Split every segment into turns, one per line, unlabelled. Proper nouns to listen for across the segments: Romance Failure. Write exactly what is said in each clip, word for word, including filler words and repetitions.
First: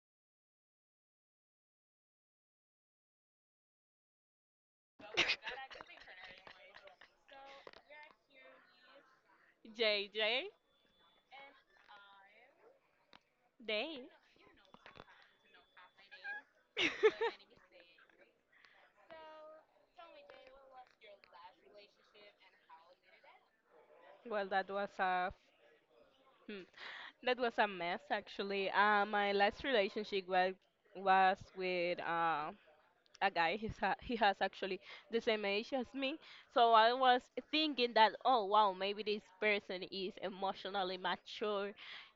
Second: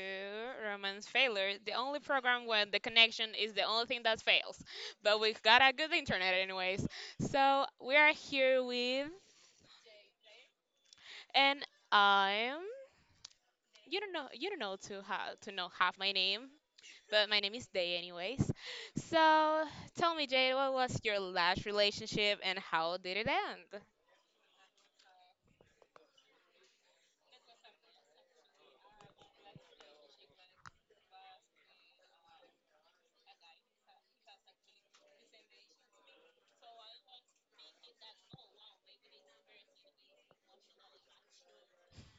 to Romance Failure, the only program where the connection is the only thing that fails. But we've got a good internet, anyways. So we are here with,
J J
and I'm. You
day.
don't know. You don't know to how to know half my name, but my name is Day, anyways. So tell me, Jade, what was your last relationship and how did it end?
Well, that was a hmm, that was a mess actually. Uh, my last relationship was was with uh, a guy. He's ha he has actually the same age as me. So I was thinking that, oh wow, maybe this person is emotionally mature.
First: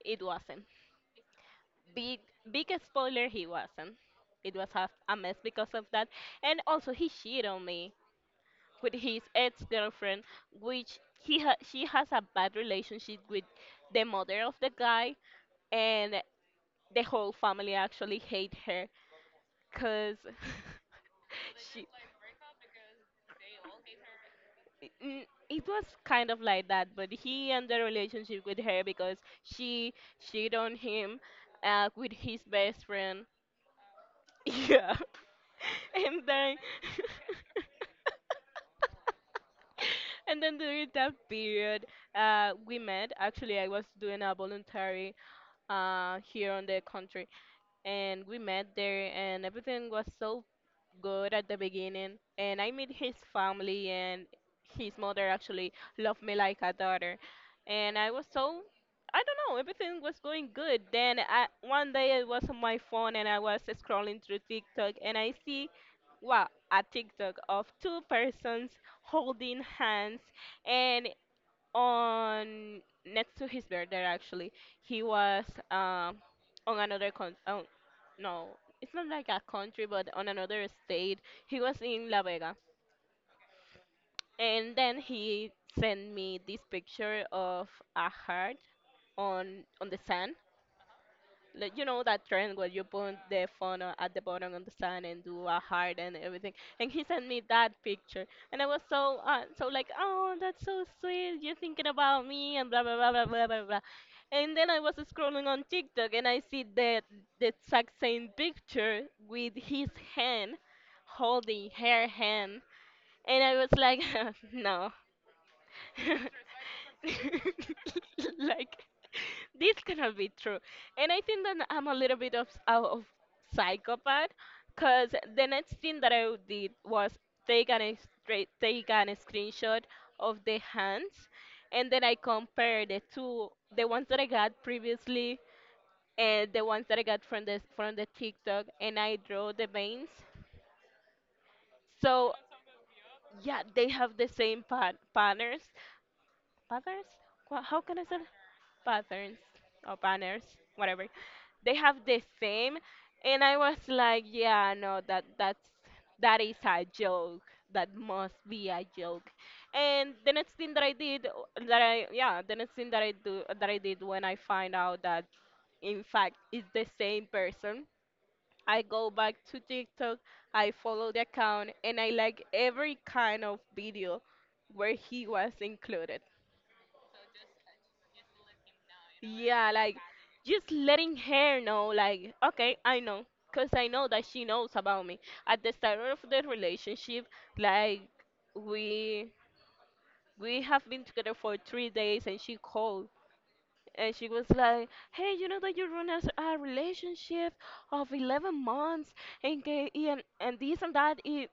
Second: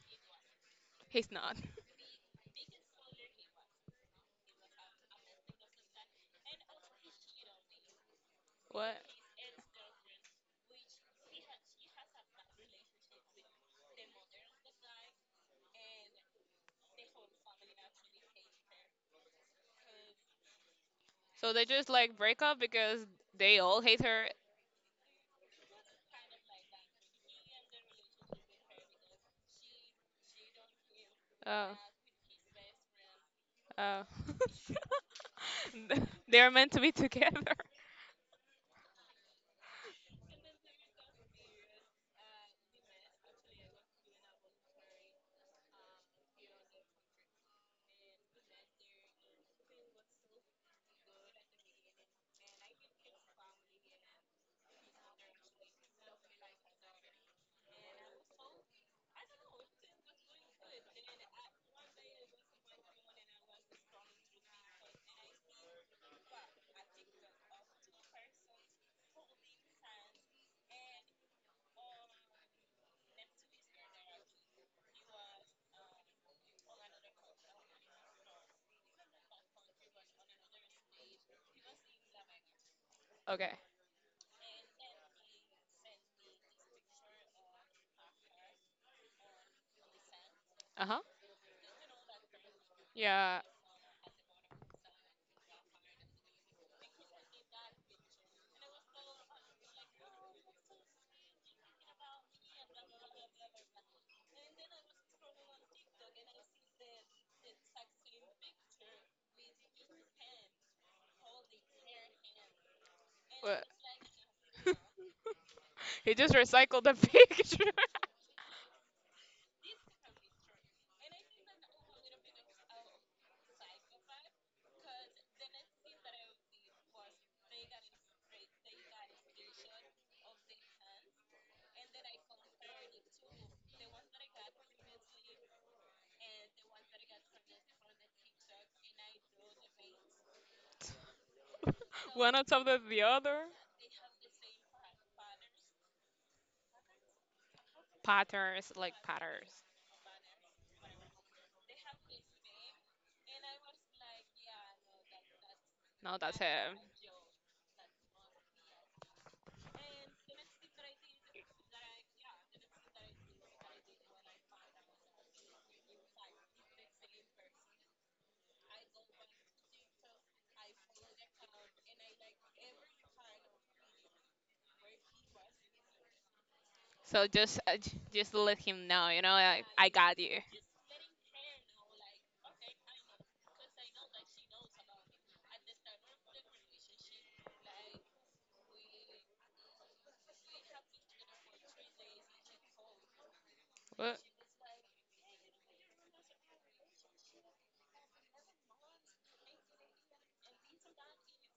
It wasn't.
He's not.
Big big spoiler. He wasn't. It was half a mess because of that. And also he cheated on me with
What?
his ex-girlfriend, which he ha- she has a bad relationship with the mother of the guy, and the whole family actually hate her because
So they
she.
just like break up because they all hate her.
N- It was kind of like that, but he and the relationship with her because she cheated on him
Oh.
uh, with his best friend.
Uh,
Yeah, and
they're
then
meant to be together.
and then during that period, uh, we met. Actually, I was doing a voluntary uh, here on the country, and we met there and everything was so good at the beginning, and I met his family, and his mother actually loved me like a daughter. And I was so, I don't know, everything was going good. Then I, one day I was on my phone and I was scrolling through TikTok and I see, wow, a TikTok of two persons holding hands. And on, next to his birthday actually, he was um on another con oh no, it's not like a country, but on another state. He was in La Vega,
Okay.
and then he sent me this picture of a heart on on the sand,
Uh huh.
like, you know that trend where you put
Yeah.
the phone o- at the bottom of the sand and do a heart and everything. And he sent me that picture, and I was so, uh, so like, oh, that's so sweet, you're thinking about me and blah blah blah blah blah blah blah. And then I was scrolling on TikTok and I see the the exact same picture with his hand holding her hand. And I
wha-
was like, no,
He just recycled the picture.
like this cannot be true. And I think that I'm a little bit of, out of psychopath, because the next thing that I did was take an ex- tra- take an screenshot of the hands, and then I compared the two: the ones that I got previously and the ones that I got from the from the TikTok. And I draw the veins.
One
So
on top of the other.
yeah, they have the same pat- patterns. Patterns? Qua- How can I say it?
Patterns, like
Patterns
patterns.
or banners, whatever? They have the same, and I was like, yeah, no, that that's
No, that's
that is
him.
a joke. That must be a joke. And the next thing that I did, uh, that I yeah, the next thing that I do that I did, when I find out that in fact it's the same person, I go back to TikTok, I follow the account, and I like every kind of video where he was included.
So just, uh, j- just let him know. You know, like,
Yeah,
I
like
got you.
just letting her know, like, okay, I know, 'cause I know that she knows about me. At the start of the relationship, like we we have been together for three days, and she called, and
What?
she was like, "Hey, you know that you run a, a relationship of eleven months and, ga- and and this and that." It,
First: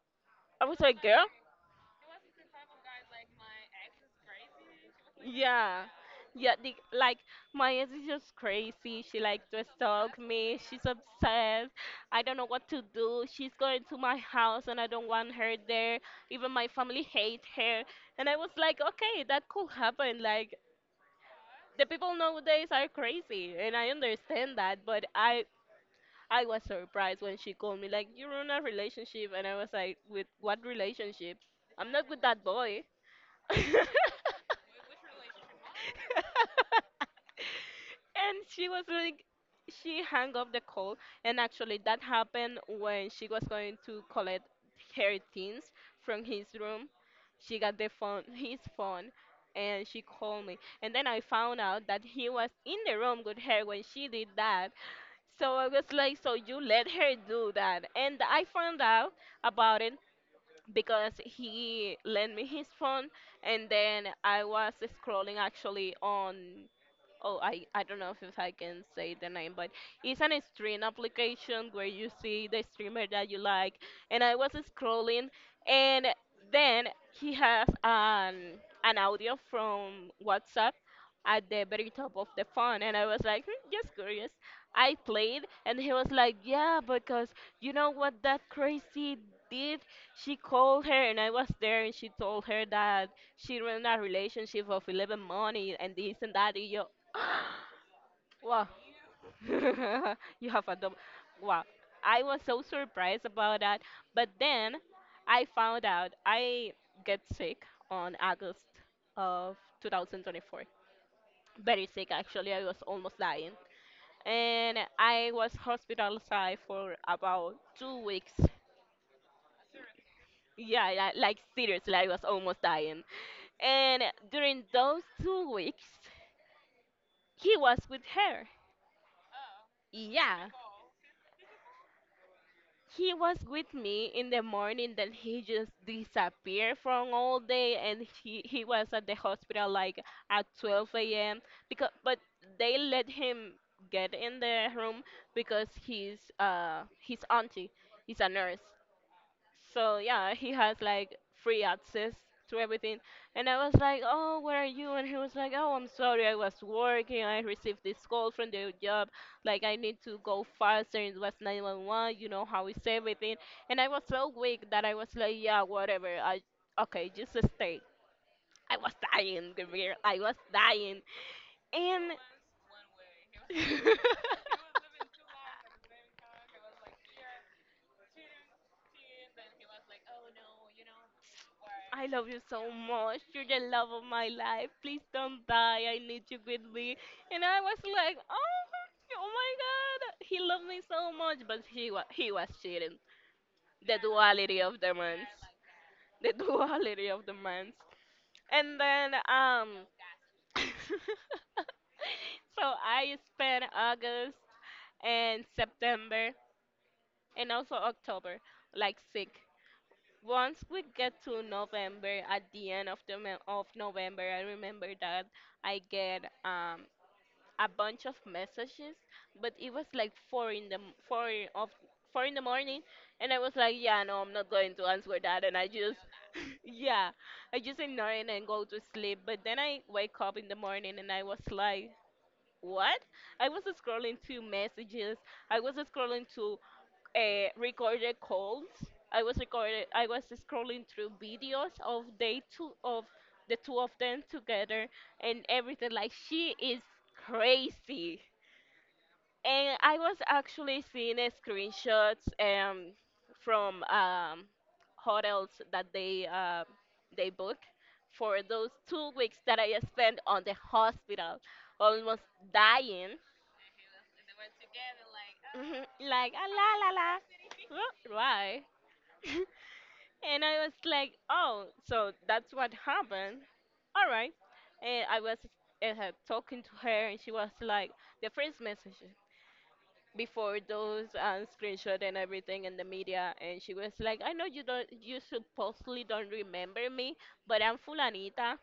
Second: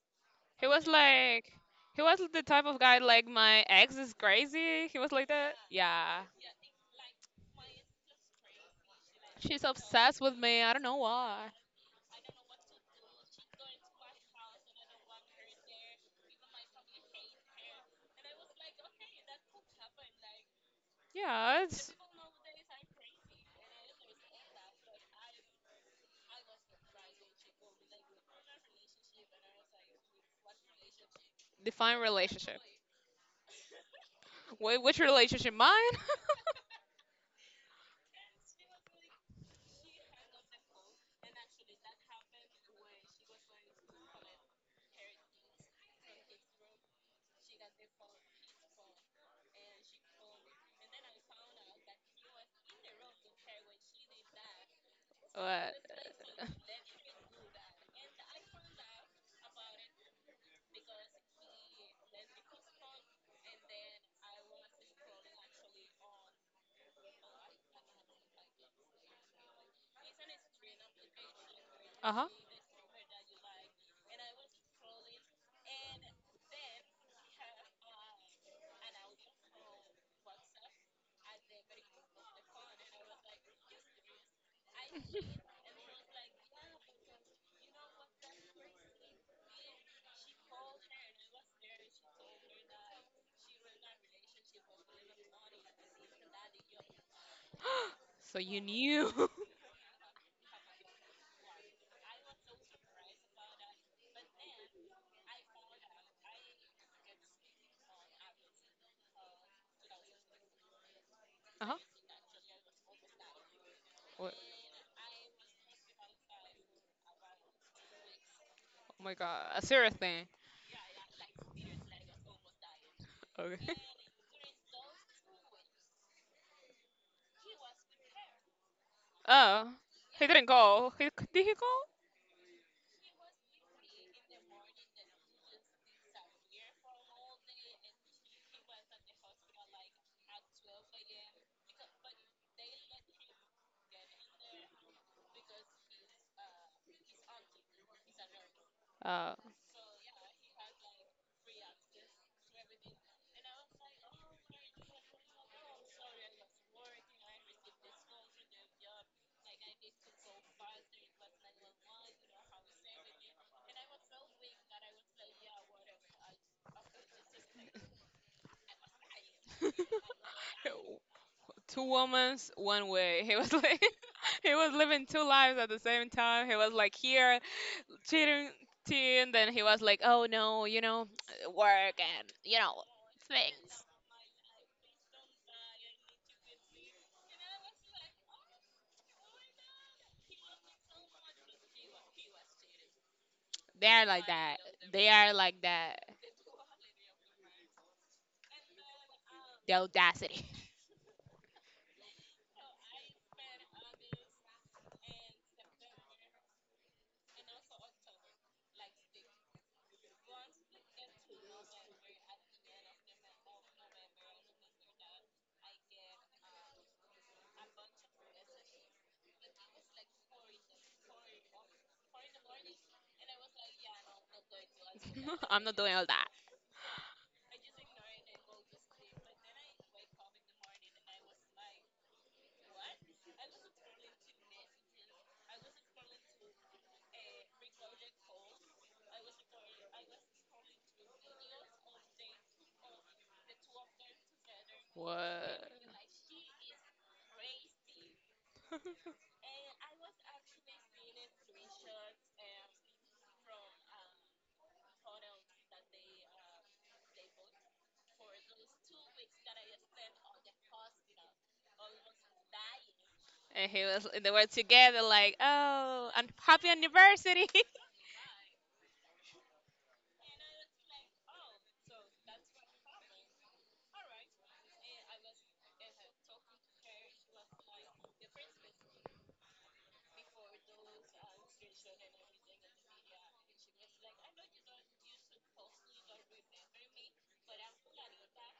I
He
was
was
like, "Girl,
like, he was the type of guy like my ex
like
is crazy. He was like
like yeah.
that.
Yeah.
Yeah.
Yeah, the, like my ex is just crazy. She likes
She's
to stalk
obsessed
exactly
with
me.
me. I don't
She's yeah
know why.
obsessed. I don't know what to do. She's going to my house and I don't want her there. Even my family hate her." And I was like, okay, that could happen. Like,
Yeah,
the
it's
people nowadays are crazy and I understand that, but I I was surprised when she called me like, you're in a relationship, and I was like, with what relationship? I'm
define
not with that
relationship.
boy. And
Wait, which relationship? Mine?
she was like, she hung up the call. And actually that happened when she was going to collect her things from his room. She got the phone, his phone, and she called me, and then I found out that he was in the room with her when she did that. So I
What?
was like, so you let her do that? And I found out about it because he lent me his phone. And then I was scrolling actually on, oh I, I don't know if I can say the name, but it's an stream application where you
Uh huh.
see the streamer that you like. And I was scrolling, and then he has an an audio from WhatsApp at the very top of the phone, and I was like, hmm, just curious. I played, and he was like, yeah, because you know what that crazy did? She called her, and I was there, and she told her that she ran a relationship of eleven months and this and that and you
So you
wow.
knew.
You have a double, wow. I was so surprised about that. But then I found out. I get sick on August of two thousand twenty-four,
Uh huh.
very sick. Actually I was almost dying,
What?
and I was hospitalized for about two weeks.
Oh my god. A serious thing.
Yeah, li- like seriously I was almost dying.
Okay.
And during those two weeks, he was with her.
Oh. He
Yeah,
didn't call. He did he call?
he was with me in the morning, then he just disappeared from all day. And he, he was at the hospital like at twelve a.m., because but they let him get in the room because his uh his auntie is a nurse.
Uh.
So yeah, he has like free access to everything. And I was like, "Oh, where are you?" And he was like, "Oh, I'm sorry, I was working. I received this call from the job. Like I need to go faster. It was nine one one. You know how it's everything." And I was so weak that I was like, "Yeah, whatever. I Okay, just stay." I was dying, Gabriel. I was dying.
Two
And
women's one way. He was like he was living two lives at the same time. He was like here cheating teen, then he was like, oh no, you know, work
I love
and
you
you
so
know,
much. You're the
things.
love of my life. Please don't die. I need you with me. And I was like, oh, oh my god, he loved me so much, but he was he was cheating.
They
The
are like that.
duality of the
They
mans.
are like that.
The duality of the mans. And then um,
The audacity.
so I spent August and September and also October like sick. Once we get to November, at the end of the mo- of November, I remember that I get um a bunch of messages, but it was like four in the m- four of four in the morning, and I was like, yeah, no, I'm not going to answer that, and
I'm
I
not doing
just
all that.
yeah, I just ignore it and go to sleep. But then I wake up in the morning and I was like, what? I was scrolling through messages. I was scrolling to uh, recorded calls. I was recorded. I was scrolling through videos of they two of the two of them together and
What?
everything. Like, she is crazy. And I was actually seeing a screenshots um, from um, hotels that they um they book for those two weeks that I spent on the hospital, almost dying.
And he was, they were together, like,
Mhm,
oh,
like
and
ah, la
happy
la la,
anniversary.
Wha- why? And I was like, oh, so that's what happened. All right. And I was, uh, talking to her, and she was like, the first message before those um, screenshot and everything in the media, and she was like, I know you don't you supposedly don't remember me, but I'm fulanita,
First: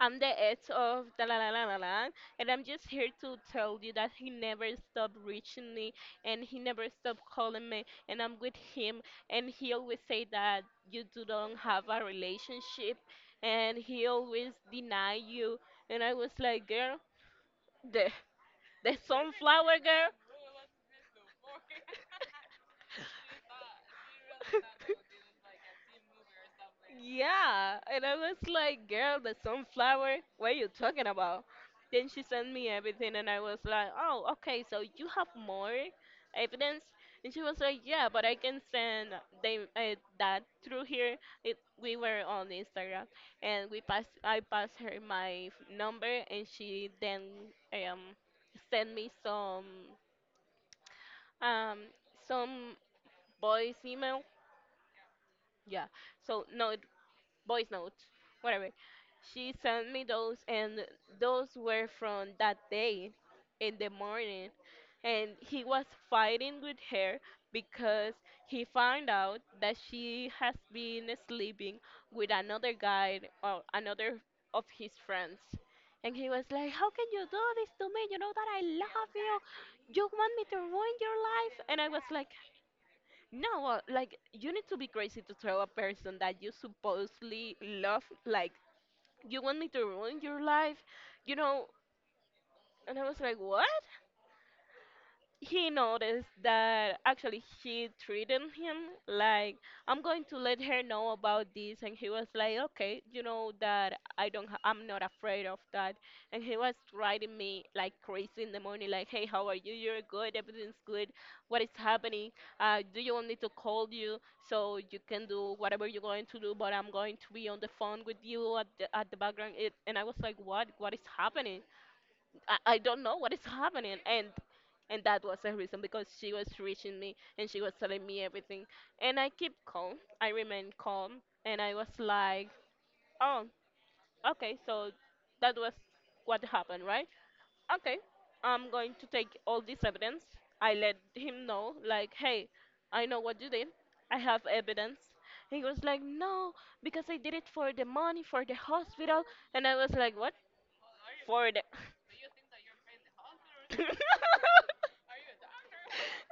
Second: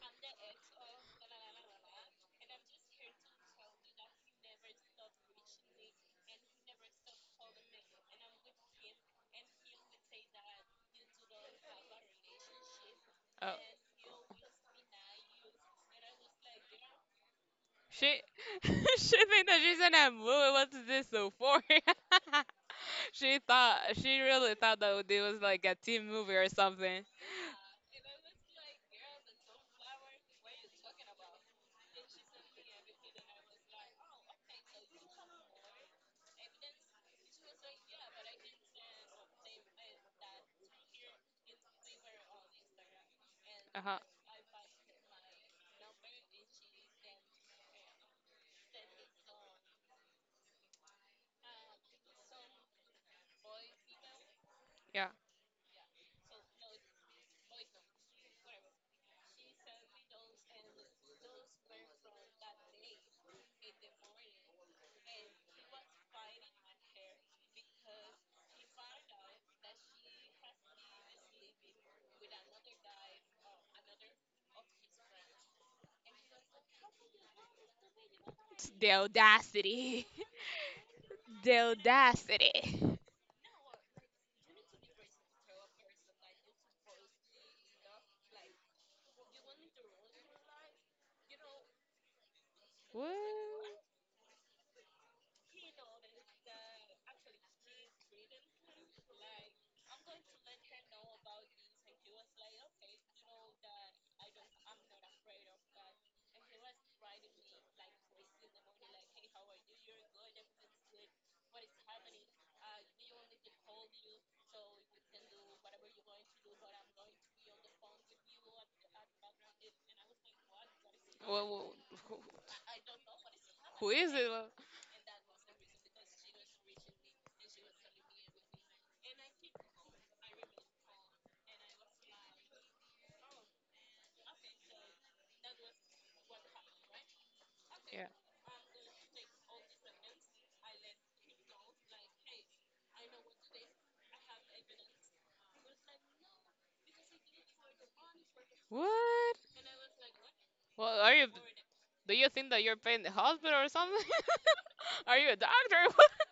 I'm the ex of da la la la la la, and I'm just here to tell you that he never stopped reaching me, and he never stopped calling me, and I'm with him, and he always say that you do don't have a relationship,
Oh,
and he always deny you. And I was like, girl, the
she, she
the
think that
sunflower
she's in
girl.
a movie. What's this so for? She thought, she really thought that it was like a teen movie or something.
Yeah, and I was like, girl, the sunflower, what are you talking about? Then she sent me everything, and I was like, oh, okay, so you have more evidence? And she was like, yeah, but I can send them, uh, that through here. It, we were on Instagram, and
Uh
we
huh.
passed, I passed her my f- number, and she then um sent me some um some boys email,
Yeah.
yeah. So note, voice note, whatever. She sent me those, and those were from that day in the morning. And he was fighting with her because he found out that she has been sleeping with another guy or another of his friends. And he was like, how can you do this to me? You know that I
The
love you.
audacity.
You want me to ruin your life?
The
And I was like,
audacity.
no, well, like, you need to be crazy to tell a person that you supposedly love, like, you want me to ruin your life, you know. And I was like, what?
What?
He noticed that actually she treated him like, I'm going to let her know about this. And he was like, okay, you know that I don't ha- I'm not afraid of that. And he was writing me like crazy in the morning like, hey, how are you, you're good, everything's good, what is happening? Uh, do you want me to call you so you can do whatever you're going to do, but I'm going to be on the phone with you at the, at the background it. And I was like, what what is
What,
happening?
what Who?
I, I don't know what is
Who
happening.
is it?
and
Well,
and that was the reason because she was reaching me and she was telling me everything. And I keep calm. I remained calm. And I was like, oh, okay, so that was what happened, right. Okay,
yeah.
I'm going to take all this evidence. I let him know, like, hey, I know what you did. I have evidence. He was like, no, because I did it for the money, for the hospital.
What?
And I was like, what?
Well, are you?
For the. Like,
Do you think that you're paying the hospital or something? Are you a doctor?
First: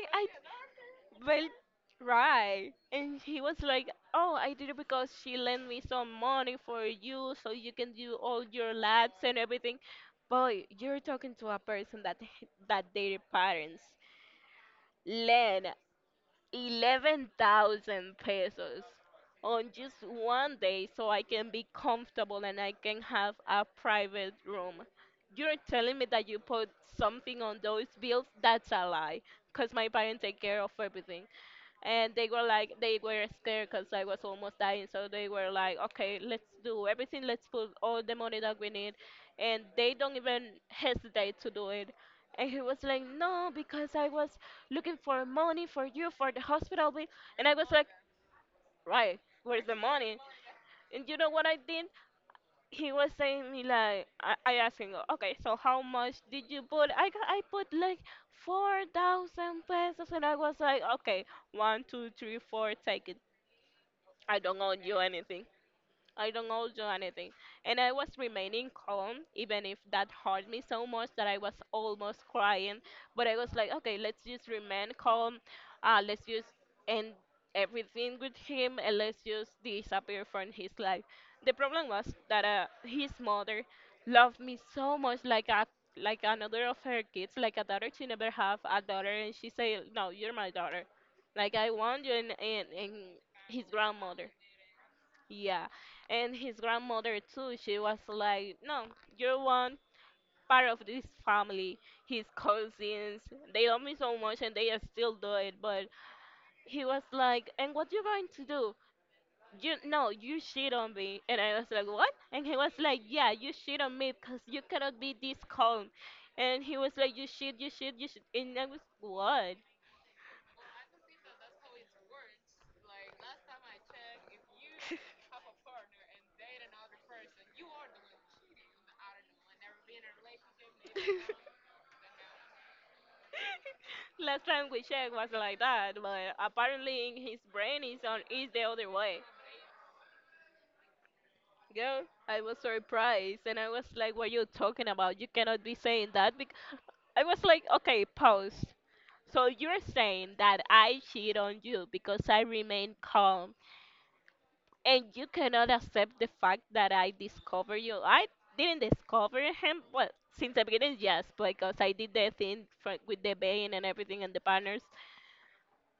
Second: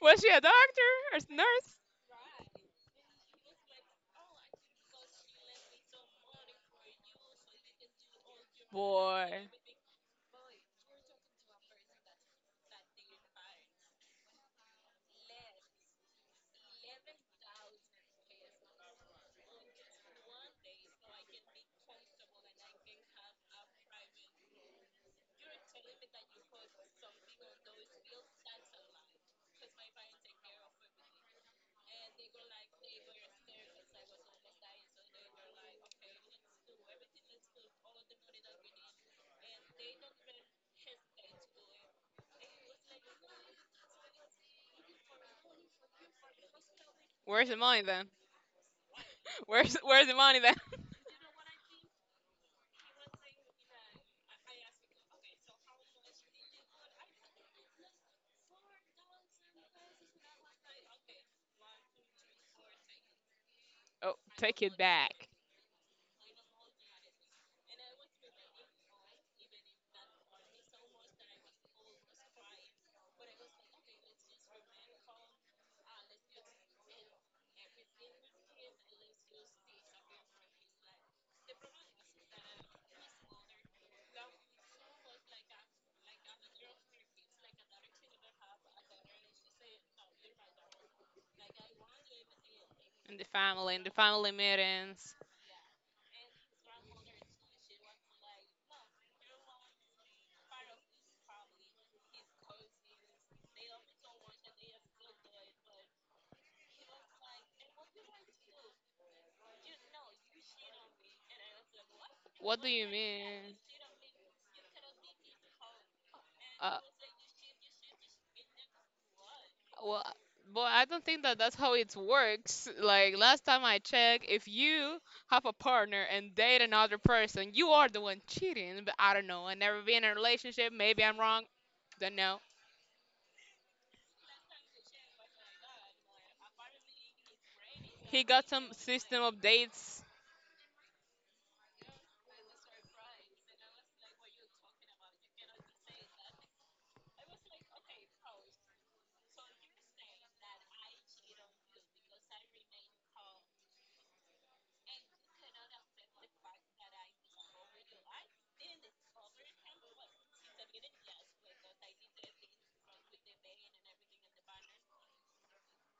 Was
I.
she a doctor or a
Well,
nurse?
right. And he was like, oh, I did it because she lent me some money for you so you can do all your labs and
Boy,
everything. Boy, you're talking to a person that that their parents lent eleven thousand pesos on just one day so I can be comfortable and I can have a private room. You're telling me that you put something on those bills? That's a lie. Because my parents take care of everything. And they were like, they were scared because I was almost dying. So they were like, okay, let's do everything. Let's put all the money that we need. And they don't even hesitate to do it. And he was like, no, because I was looking for money for you, for the hospital bill. And
where's
I
the
was
money
like,
then?
right, where's the
Where's where's the
money?
money then?
And you know what I did? He was saying me like, I, I asked him, okay, so how much did you put? I, got- I put like four thousand pesos. And I was like, okay, one, two, three, four, take it.
Oh,
I don't
take
owe
it
you
back.
anything. I don't know do anything. And I was remaining calm, even if that hurt me so much that I was almost crying. But I was like, okay, let's just remain calm. Uh, let's just end everything with him and let's just disappear from his life. The problem was that uh, his mother loved me so much, like a like another of her kids, like a daughter, she never have a daughter, and she said, no, you're my daughter. Like I want you, and and, and
In the
his
family in the
grandmother.
family meetings.
Yeah, and his grandmother too. She was like, "No, you're one part of this family. His cousins, they love me so much, and they still do it." But he was like, "And what you going to do? You no, you shit on me." And I was like, "What?" And he
What do
was
you
like, "Yeah, you
mean?
shit on me because you cannot be this calm." And he
Uh,
was like, "You shit, you shit, you shit," and I was, "What?"
well, boy, I don't think that that's how it works. Like last time I checked, if you have a partner and date another person, you are the one cheating. But I don't know. I never been in a relationship. Maybe I'm wrong. Don't know.
Last time we checked was like that, but apparently in his brain is on
He got
is the
some
other
system
way.
updates
Girl, I was surprised and I was like, "What are you talking about? You cannot be saying that." Because I was like, "Okay, pause." So you're saying that I cheat on you because I remain calm, and you cannot accept the fact that I discover you. I didn't discover him. Well, since the beginning, yes, because I did the thing fr- with the vein and everything and the partners.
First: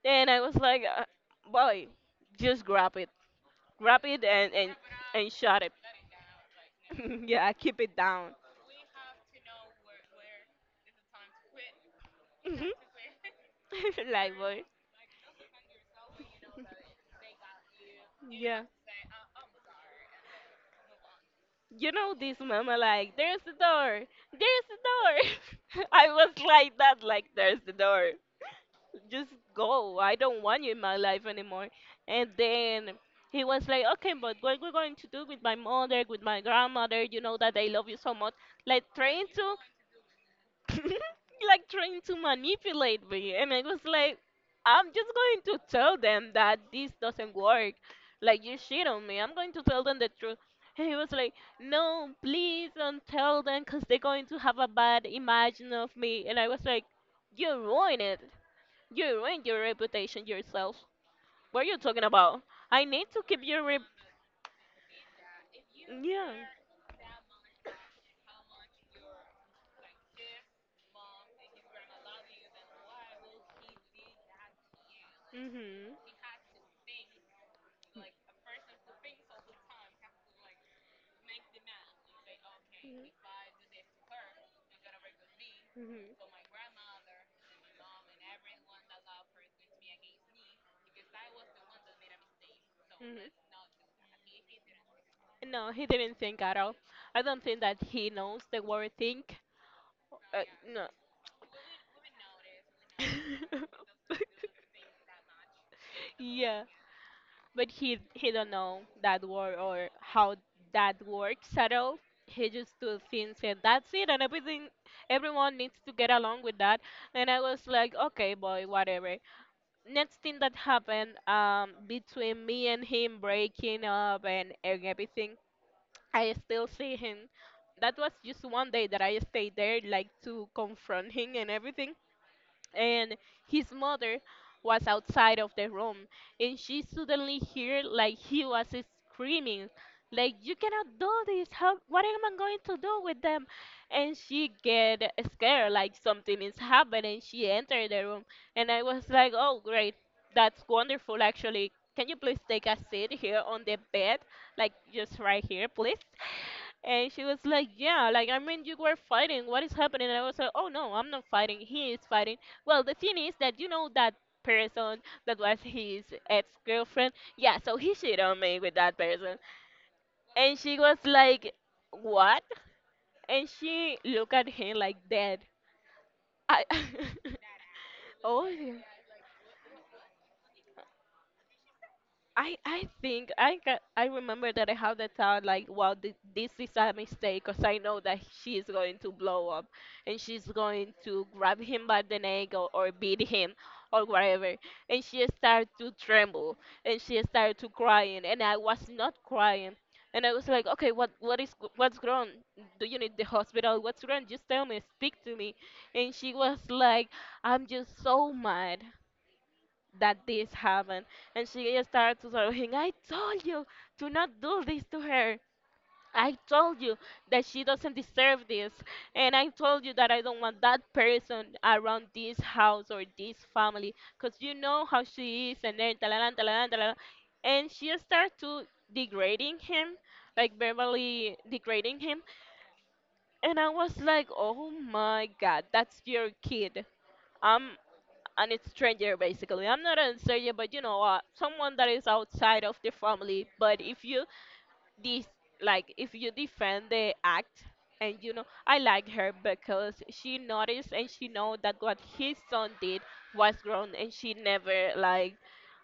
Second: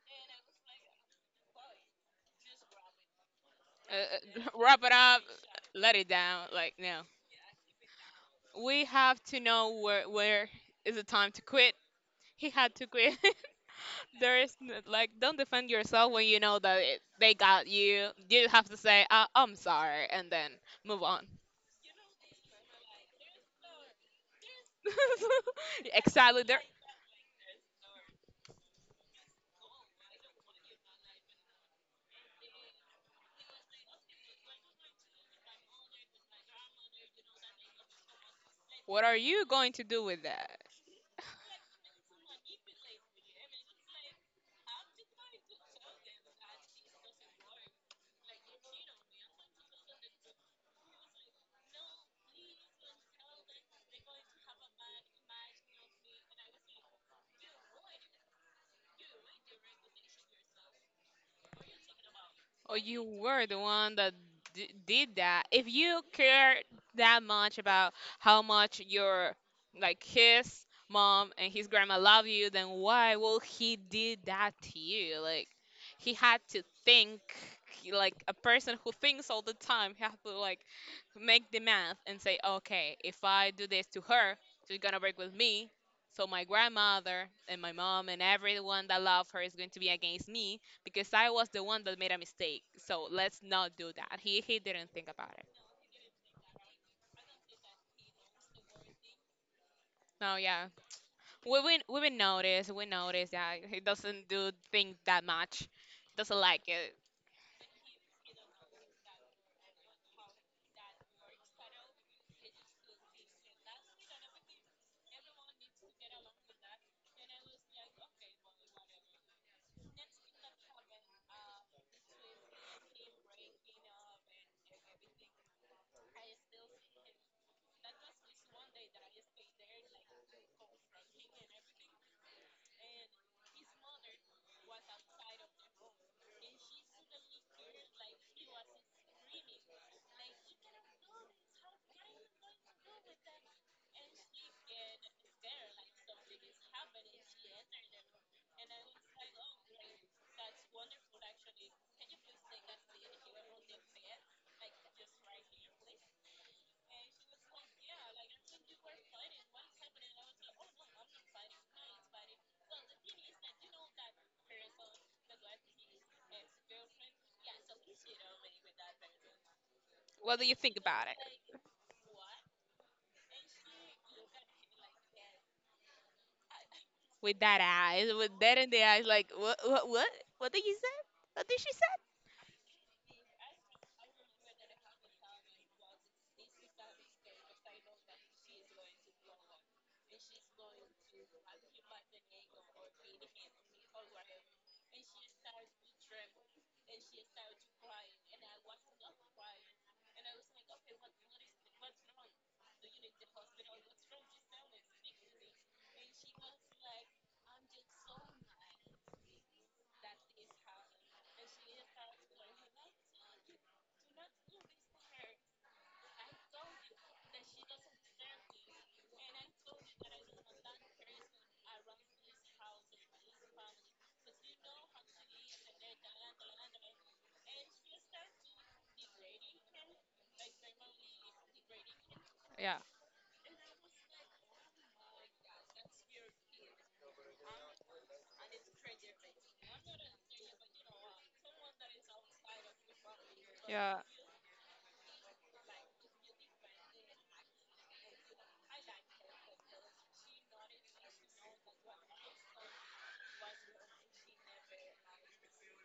Then I was like, uh, boy, just grab it, grab it
uh,
and and
wrap it up,
and shut it.
let it down. Like no,
Yeah, keep it down.
we have to know where where is the time to quit. He
Mhm.
had to quit.
Like
There is
boy,
n- like don't defend yourself when you know that it, they got you. You
yeah.
have to say uh, I'm sorry and then move on.
You know this mama like, there's the door, there's the door. I was
Exactly. There.
like that, like there's the door. Just go. I don't want you in my life anymore. And then he was like, okay, but what we're going to do with my mother, with my grandmother, you know that they love you so much. Like
What are
trying
you
to
going to do with that?
like trying to manipulate me. And I was like, I'm just going to tell them that this doesn't work. Like, you shit on me. I'm going to tell them the truth. And he was like, no, please don't tell them because they're going to have a bad imagine of me. And I was like, you ruined it. You ruined your reputation yourself. What are you talking about?
Or
I
you
need to keep
were the
your rep.
one that d- did that. If you
Yeah.
cared that much about how much your like his mom and his grandma love you, then why will he did that to you? Like
Mhm.
he had to think he- like a person who thinks all the time. He has to like make the math and say, okay, if I do this to her, she's gonna break with me. So
Mhm.
my grandmother and my mom and everyone that love her is going to be against me because I was the one that made a mistake. So let's not do that. He
Think
he didn't think about it.
that. No, he didn't think at all. I don't think that he knows the word think.
No,
No, Uh,
yeah.
no. No,
We we we been notice. We notice that he doesn't do things that much. Doesn't like it.
but he he don't know that word or how that works at all. He just do things and that's it, and everything everyone needs to get along with that. And I was like, okay, boy, whatever. Next thing that happened um between me and him breaking up and, and everything, I still see him. That was just one day that I stayed there, like to confront him and everything, and his mother was outside of the room and she suddenly heard like he was screaming like, you cannot do this, how, what am I going to do with them? And she get scared, like something is happening. She entered the room and I was like, oh great, that's wonderful. Actually, can you please take a seat here on the bed, like just right here please? And she was like, yeah, like I mean, you were fighting. What is happening? And I was like, oh no, I'm not fighting. He is fighting. Well, the thing is that you know that person that was his ex-girlfriend. Yeah, so he cheated on me with that person,
What do you
and
think
she was
about it?
like, "What?" And she looked at him like that. I.
With that eyes, with
Oh,
that in
yeah.
the eyes, like what what what? What did you say? What did she say?
I I think I got, I remember that I have the thought like, wow, th- this is a mistake because I know that she is going to blow up, and she's going to grab him by the neck, or, or beat him or whatever. And she started to tremble, and she started to crying, and I was not crying, and I was like, okay, what what is g- what's wrong? Do you need the hospital? What's wrong? Just tell me, speak to me. And she was like, I'm just so mad that this happened. And she started to saying, I told you to not do this to her. I told you that she doesn't deserve this. And I told you that I don't want that person around this house or this family. Because you know how she is. And then, talalan, talalan, talalan. And she started to degrading him, like verbally degrading him.
Yeah,
And I was like, oh my god, that's your kid. I'm and it's stranger basically. I'm not a stranger, but you know what? Someone that is outside of the family. But
yeah.
if you dis like if you defend the act, and you know, I like her because she noticed and she know that what his son did was wrong, and she never like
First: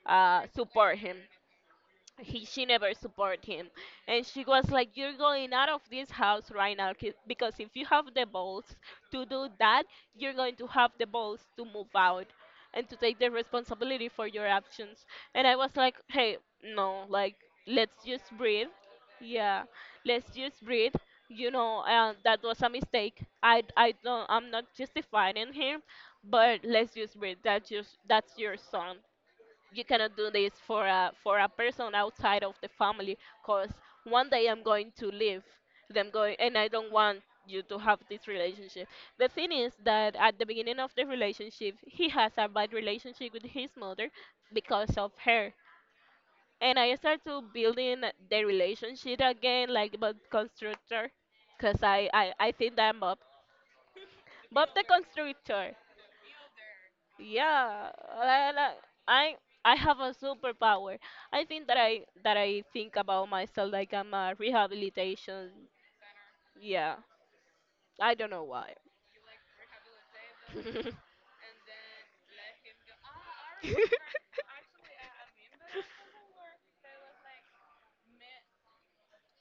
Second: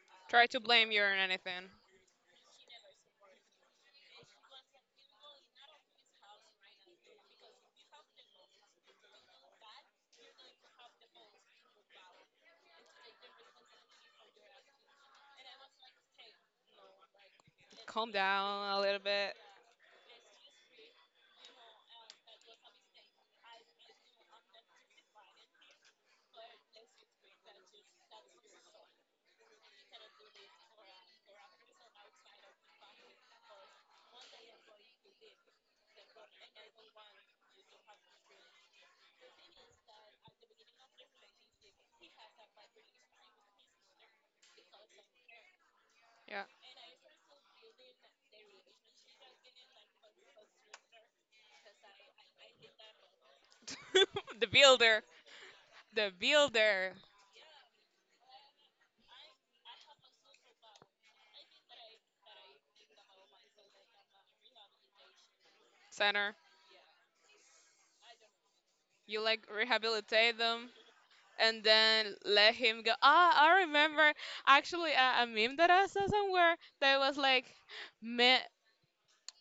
uh
Try to blame
support
you or
him.
anything.
He she never supported him. And she was like, you're going out of this house right now 'cause- because if you have the balls to do that, you're going to have the balls to move out and to take the responsibility for your actions. And I was like, hey, no, like, let's
Calm
just breathe.
down a little bit.
Yeah, let's just breathe. You know, uh, that was a mistake. I i don't, I'm not justifying him, but let's just breathe. that's just that's your son. You cannot do this for a for a person outside of the family because one day I'm going to leave them going and I don't want you to have this relationship. The thing is that at the beginning of the relationship he has a bad relationship with his mother because of her, and I start to building the relationship again like but constructor. Because I, I I think that I'm Bob,
Yeah. The
Bob the
builder,
constructor,
the builder
yeah. la- la- i i have a superpower. I think that i that I think about myself like I'm a rehabilitation.
center.
Yeah, I don't know why.
You like rehabilitate them and then let him go. Ah, I remember actually a, a meme that I saw somewhere that was like, men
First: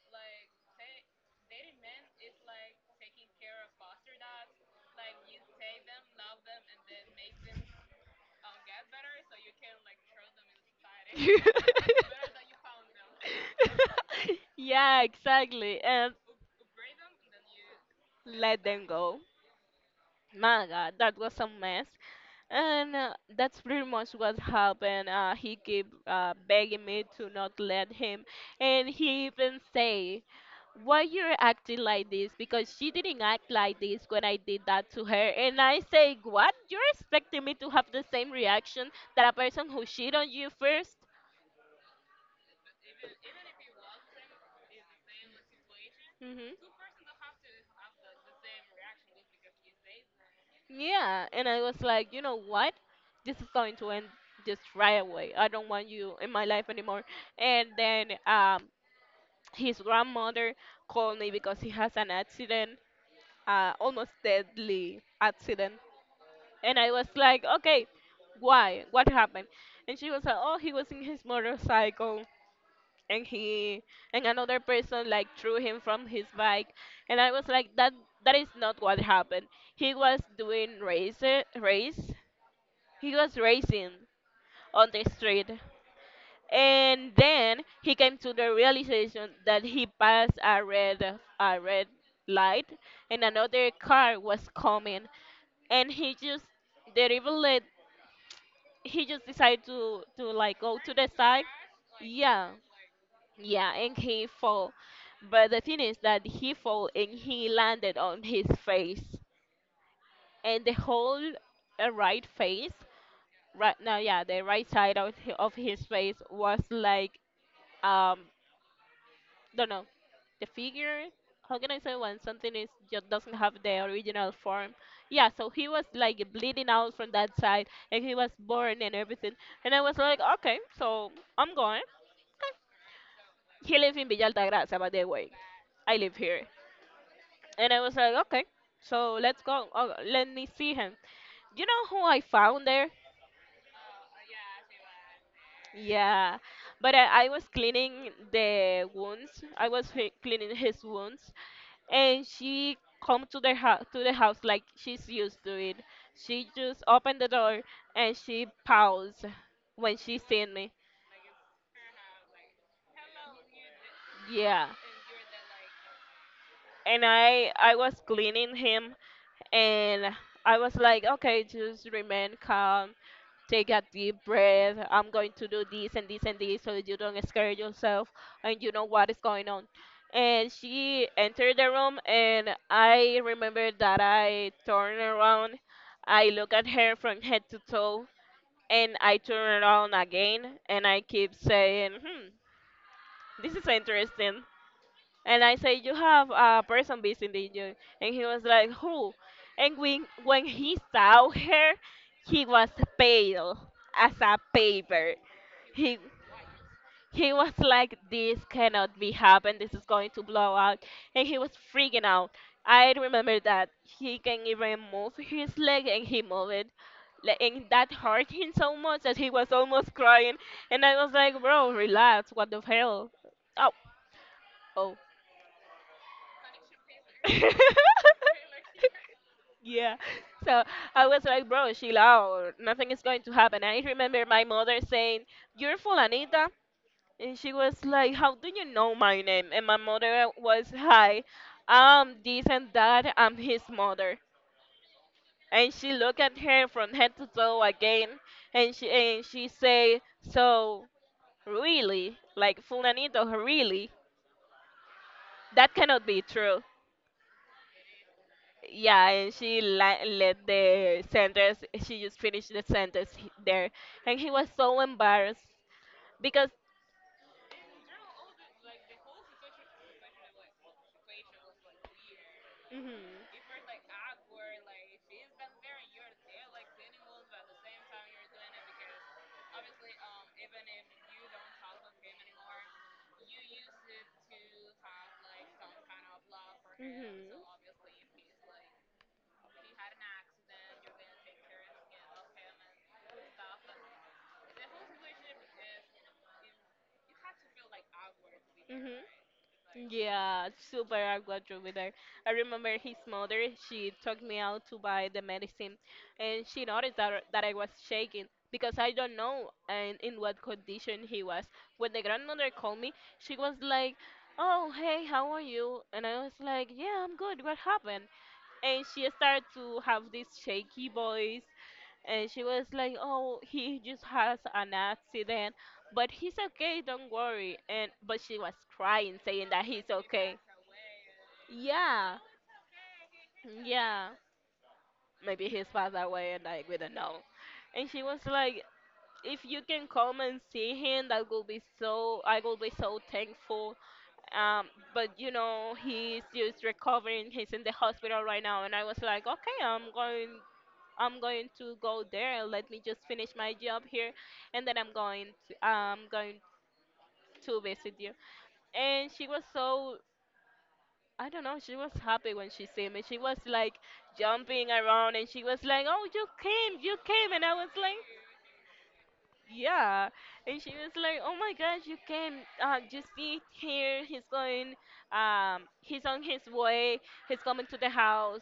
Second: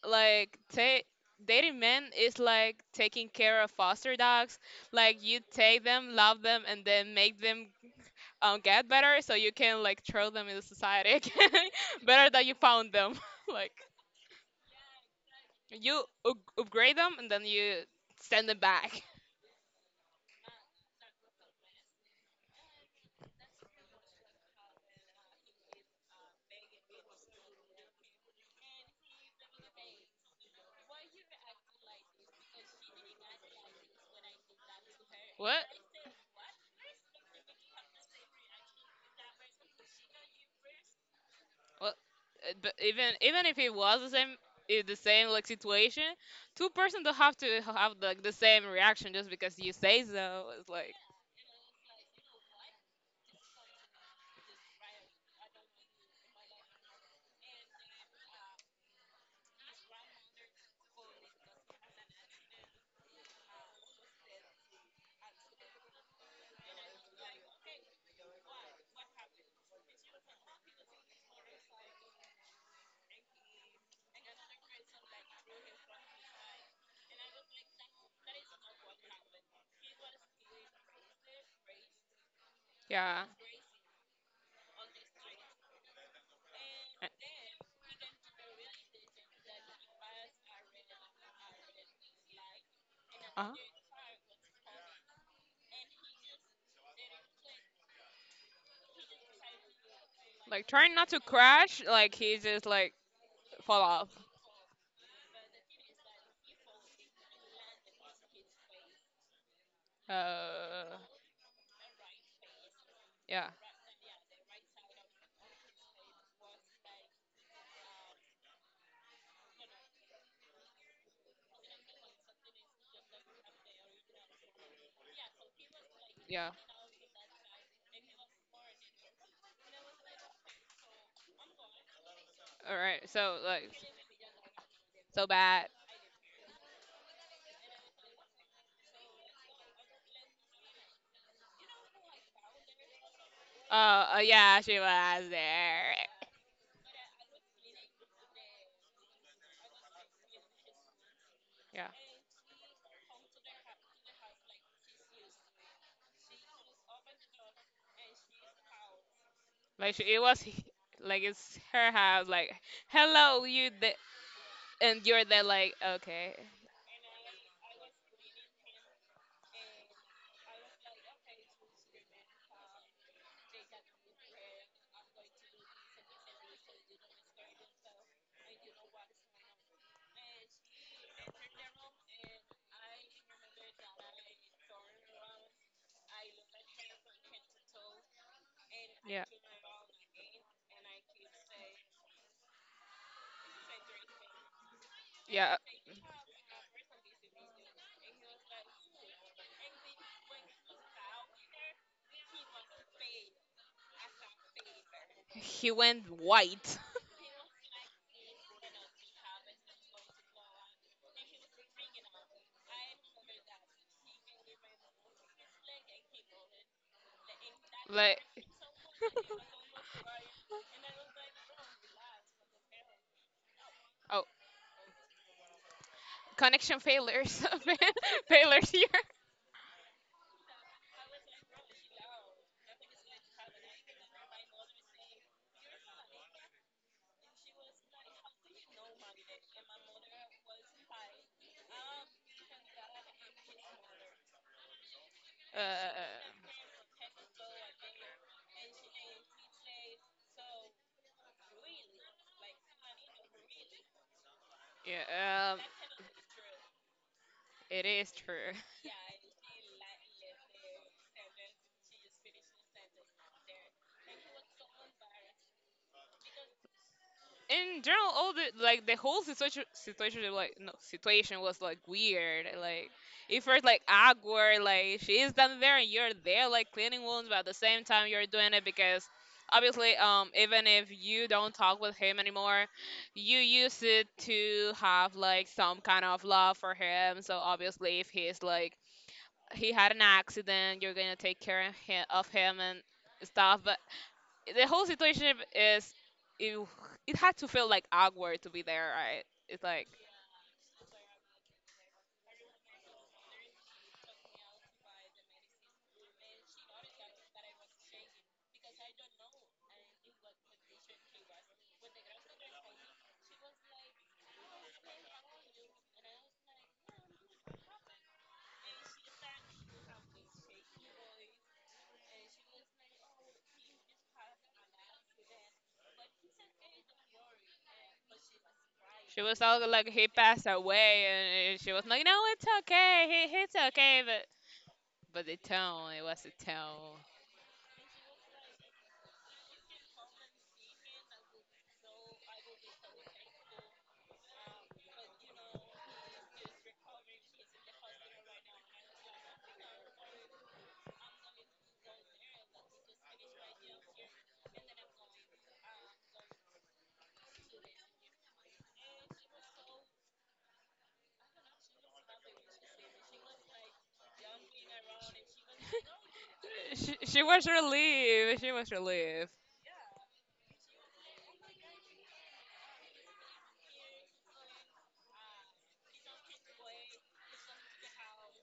like take dating men is like taking care of foster dogs. Like you take them, love them, and then make them um, get better, so you can like throw them in the society again. Better that you found them. Like
Yeah exactly.
you
And
up- upgrade them and then you send them
let them
back.
go. My God, that was a mess. And uh, that's pretty much what happened. Uh, he kept uh, begging me to not let him. And he even say, why you're acting like this? Because she didn't act like this when I did that to her. And
What?
I say, what? You're expecting me to have the same reaction that a person who cheated on you first?
Well, uh, but even even if it was the same i- the same like situation, two
Hmm.
person don't have to have like the same reaction just because you say so. It's like
Yeah. And I was like, you know what? This is going to end just right away. I don't want you in my life anymore. And then um, his grandmother called me because he has an accident, uh, almost deadly accident. And I was like, okay, why? What happened? And she was like, oh, he was in his motorcycle and he and another person like threw him from his bike. And I was like, that that is not what happened. He was doing race race. He
yeah,
was racing on the street, and then he came to the realization that he passed a red a red light and
uh
another car was coming, and he just didn't even let, he just decided to to like
like
go
trying
to
not
the
to
side.
crash. Like he
Yeah,
just like
yeah,
fall
and
off.
he fall. But the thing is that he fall and he landed on his face, and the
Uh,
whole uh, right face.
yeah,
Right now, yeah, the right side of, hi- of his face was like, um don't know, the figure, how can I say, when something is just doesn't have the original form. Yeah, so he was like
yeah.
bleeding out from that side, and he was born and everything. And I was like, okay, so I'm going.
All right. So like
He lives in Villa Altagracia, by the way.
so bad.
I live here, and I was like, okay, so let's go. Oh, let me see him. You know who I found there?
Uh, uh yeah, she was there.
Yeah, but i, I was cleaning the wounds. i was fi- cleaning his wounds.
Yeah,
And she come to the house to the house like she's used to it. She just opened the door, and she paused
like
when
she,
she
it was
seen
he-
me.
like it's her house. Like hello, you the
Yeah,
and you're there. Like okay,
and I I was cleaning him, and I was like, okay, just remain calm, take a deep breath. I'm going to do this and this and this so you don't scare yourself and you know what is going on. And she entered the room, and I remember that I turned around. I look at her from head to toe, and I
yeah.
turn around again, and I keep saying, hmm, this is interesting. And I
Yeah.
say, you have a person visiting you. And he was like, who? And when, when he saw her, he was pale as a paper.
He
He,
went white.
he was like, this cannot be happen. This is going to blow out. And he was freaking out. I remember that he can even move his leg and he moved it. Like, and that
Like
hurt him so much that he was almost crying. And I was like, bro, relax. What the hell? Oh,
oh,
oh.
connection failures. Failures here.
Yeah. So I was like, bro, chill out. Nothing is going to happen. I remember my mother saying, you're Fulanita. And she was like, how do you know my name? And my mother was, hi, I'm this and that. I'm his mother. And she looked at
Uh,
her from head to toe again. And she, and she said, so, really? Like, Fulanito, really?
yeah, um,
That cannot be true.
it is true.
Yeah, and she la- let the sentence. She just finished the sentence he- there, and he was so embarrassed because.
In general, all the like the whole situation situation was like no situation was like weird. Like
Mhm.
it felt like awkward. Like she's down there and you're there, like cleaning wounds, but at the same time you're doing it because obviously, um, even if you don't talk with him anymore, you use it to have like some kind of love for him.
Mhm.
So obviously, if he's like he had an accident, you're gonna take care of him, of him and stuff. But the whole situation is it, it had to feel like awkward to be there,
Mhm.
right? It's like
Yeah, super awkward with her. I remember his mother, she took me out to buy the medicine, and she noticed that, that I was shaking because I don't know and in what condition he was. When the grandmother called me, she was like, oh, hey, how are you? And I was like, yeah, I'm good. What happened? And she started to have this shaky voice, and she was like, "Oh, he just has an accident, but he's okay. Don't worry." And but she was crying,
she was
saying
all
that
like
he's
he
okay.
passed away, and she was like,
Yeah,
"No, it's okay. He, it's okay."
yeah.
But but the
Maybe he's
tone,
passed
it was the
away, and like we don't
tone.
know. And she was like, "If you can come and see him, that will be so. I will be so thankful." Um, but you know, he's just recovering. He's in the hospital right now. And I was like, "Okay, I'm going. I'm going to go there. Let me just finish my job here, and then I'm going to I'm going to visit you." And she was so, I don't know. She was happy when she see me. She was like jumping around, and she was like, "Oh, you came,
She,
you
she
came!"
was
And I was like,
relieved. She was relieved.
yeah. And she was like, oh my gosh, you can uh, just see here. He's going, um, he's on his way, he's coming to the house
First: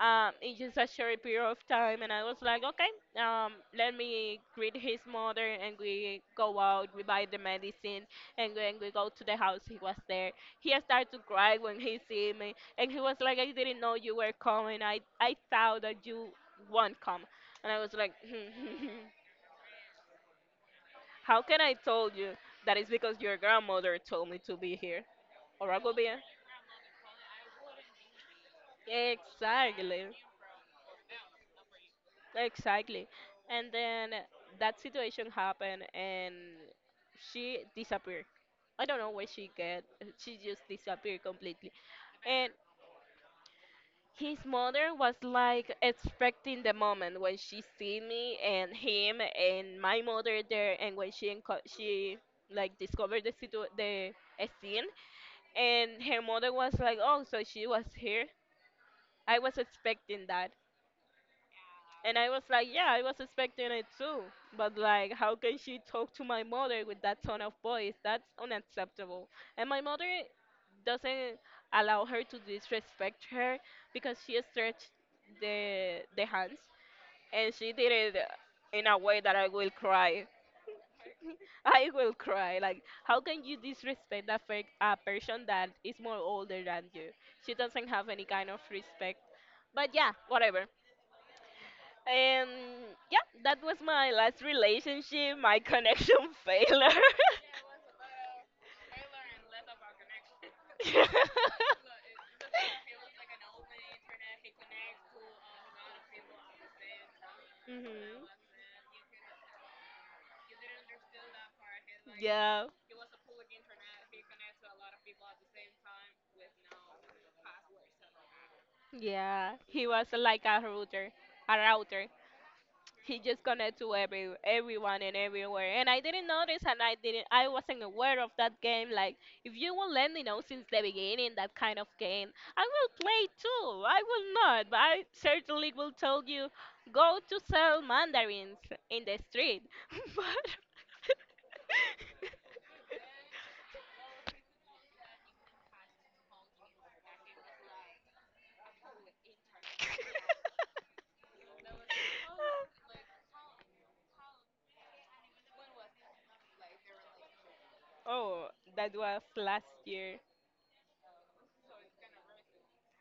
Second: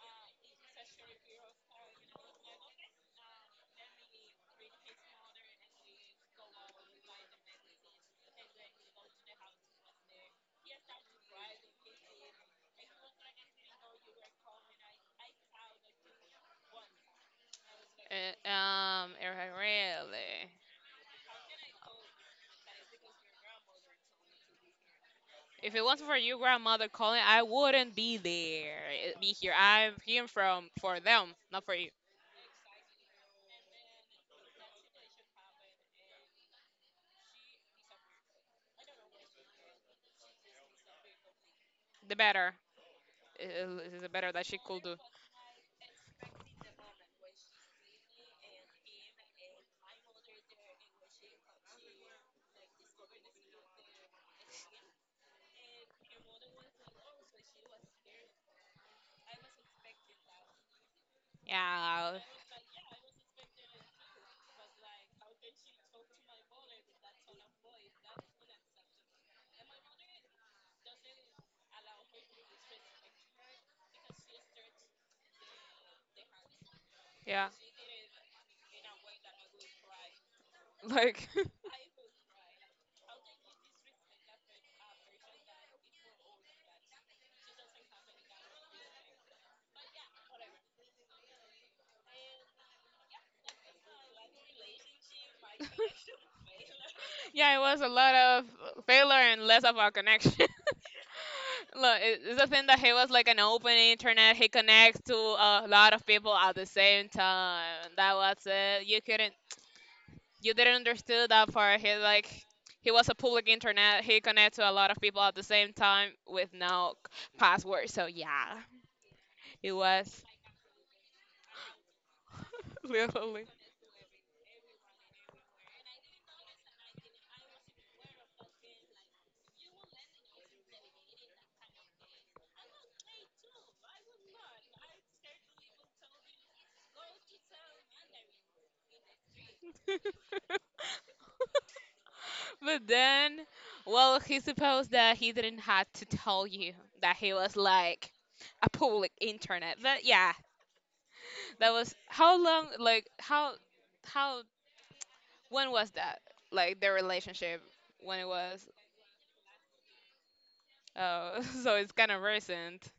um, in just a short period of time. And I was like, okay, um, let me greet his mother, and we go out, we buy the medicine, and then we go to the house. He was there. He started to cry when he see me, and he was like, I didn't know you were coming. I, I thought that you won't come. And I was like,
Uh, um, it was really.
how can I told you that it's because your grandmother told me to be here, or
If
I
it
could be
wasn't for
here?
you, grandmother calling, I wouldn't be there. Eh, be here. I'm
Exactly,
here from for them, not for you.
exactly. And then that situation happened, and she disappeared. I don't know where she get. She just disappeared completely.
The
And
better. It is the better
his
that she could
mother
do.
was like expecting the moment when she see me and him and my mother there, and when she enco- she like discovered the situ the scene. And her mother was like, "Oh, so she was here. I was expecting that." And
Yeah.
I was like, "Yeah, I was expecting it too." But like, how can she talk to my mother with that tone of voice? That's unacceptable. And my mother doesn't allow her to disrespect her, because she stretched the the hands,
Yeah.
and she did it in a way that I will cry.
Like,
I will cry. Like, how can you disrespect a, fake, a person that is more older than you? She doesn't have any kind of respect. But yeah, whatever. And yeah, that was my last relationship, my connection failure.
yeah, it was a lot of failure and less of a connection. Look, it- it's a thing that he was like an open internet. He connects to a lot of people at the same time. That
Hmm.
was it. You couldn't, you didn't understand that part. He like,
Yeah,
he was a public internet. He connected to a lot of people at the same time with no password. So yeah,
yeah.
it
He was
was
like a router, a router. He just
literally.
connect to every everyone and everywhere. And I didn't notice, and I didn't, I wasn't aware of that game. Like, if you will let me know since the beginning that kind of game, I will play too. I will not, but I certainly will tell you, go to sell mandarins in the street. But
But then, well, he supposed that he didn't have to tell you that he was like a public internet. But yeah, that was how long? Like how how when was that? Like their relationship when it
oh,
was?
that was last year.
Oh, so it's kind of recent.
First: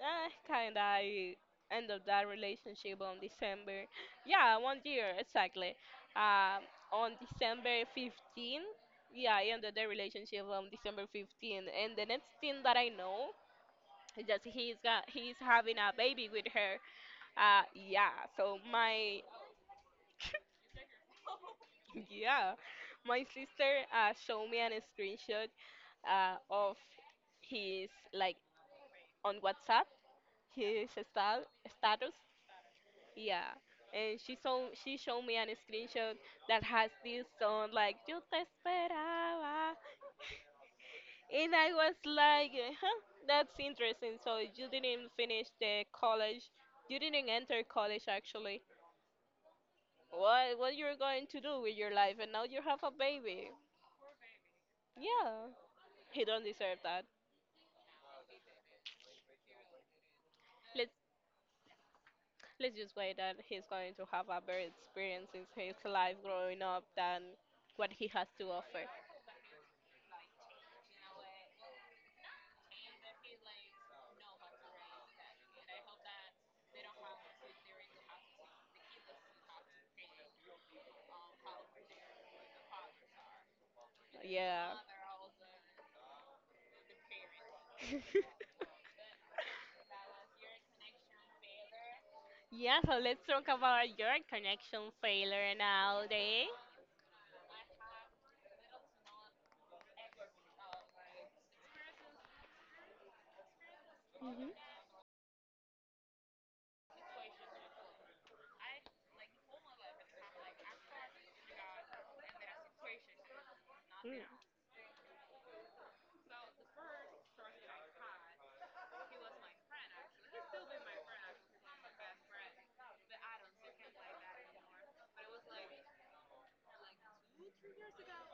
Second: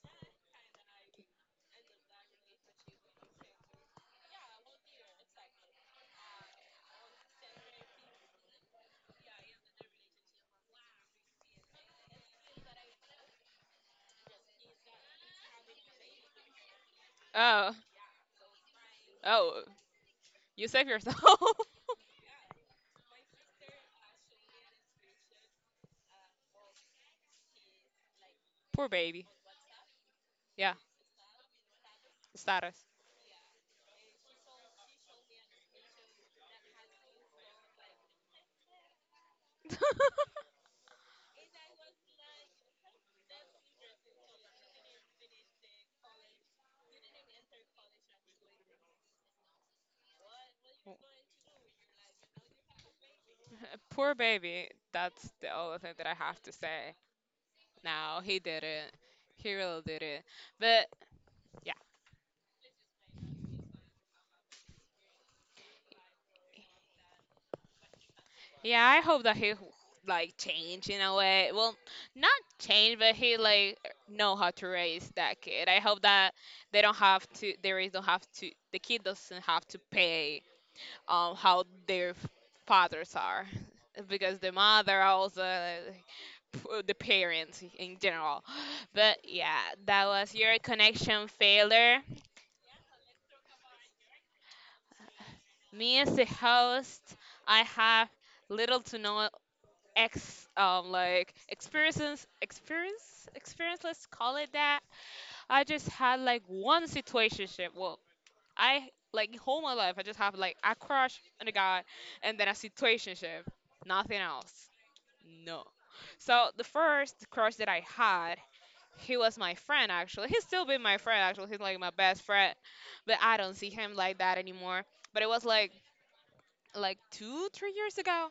Uh, kind of, I end up that relationship on December. Yeah, one year exactly. Um, on December fifteenth. Yeah, I ended the relationship on December fifteenth, and the next thing that I know is that he's got he's having a baby with her. Uh,
Oh,
yeah. So my
oh, you save yourself.
yeah, my sister uh showed me an screenshot uh of his like
Poor baby.
on WhatsApp
Yeah,
his stat- status.
status.
Yeah, and she saw she showed me an screenshot that has this song like "Yo te esperaba," and I was like, "Huh, that's interesting. So you didn't finish the college, you didn't enter college actually. What what you're going to do with your life? And now you have a baby."
Poor baby. That's
Yeah,
the only thing that I
he
have
don't
to
deserve
say.
that.
Now he did it. He really did it. But
Let's
yeah.
let's just wait that he's going to have a better experience in his life growing up than what he has to
Yeah,
offer.
I hope that he like change in a way. Well, not change, but he like know how to raise that kid. I hope that they don't have to. They raise don't have to. The kid doesn't have to pay um how their f- fathers are, because the
Yeah.
mother also like, p- the parents in general. But yeah, that was your connection failure.
Yeah, so let's talk about your connection failure
Me as a
nowadays.
host, I have little to no ex um like experiences experience experience, let's call
Mhm.
it that. I just had like one situationship. Well, I like whole my life I just have like a crush on a guy and then a situationship, nothing
Mm.
else. No. So the first crush that I had, he was my friend. Actually, he's still been my friend. Actually, he's like my best friend, but I don't see him like that anymore. But it was like like two, three years ago.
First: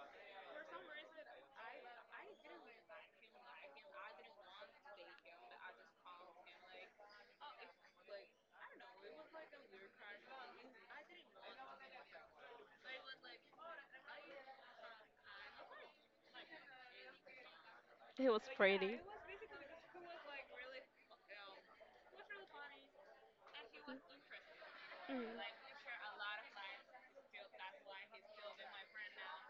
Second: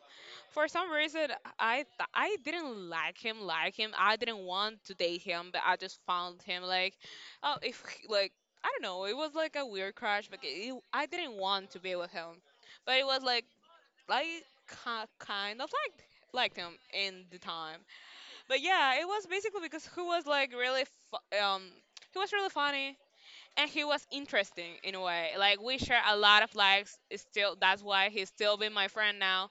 For some reason, I th- I didn't like him, like him. I didn't want to date him, but I just found him like, oh, if he- like I don't know. It was like a weird crush, but it, I didn't want to be with him. But it was like I ki- kind of liked liked him in the time.
It was
But
pretty.
yeah, it was basically because he was like really fu- um he was really funny and he was interesting in a
Mm.
way. Like we share a lot of likes. It's still that's why he's still been my friend now.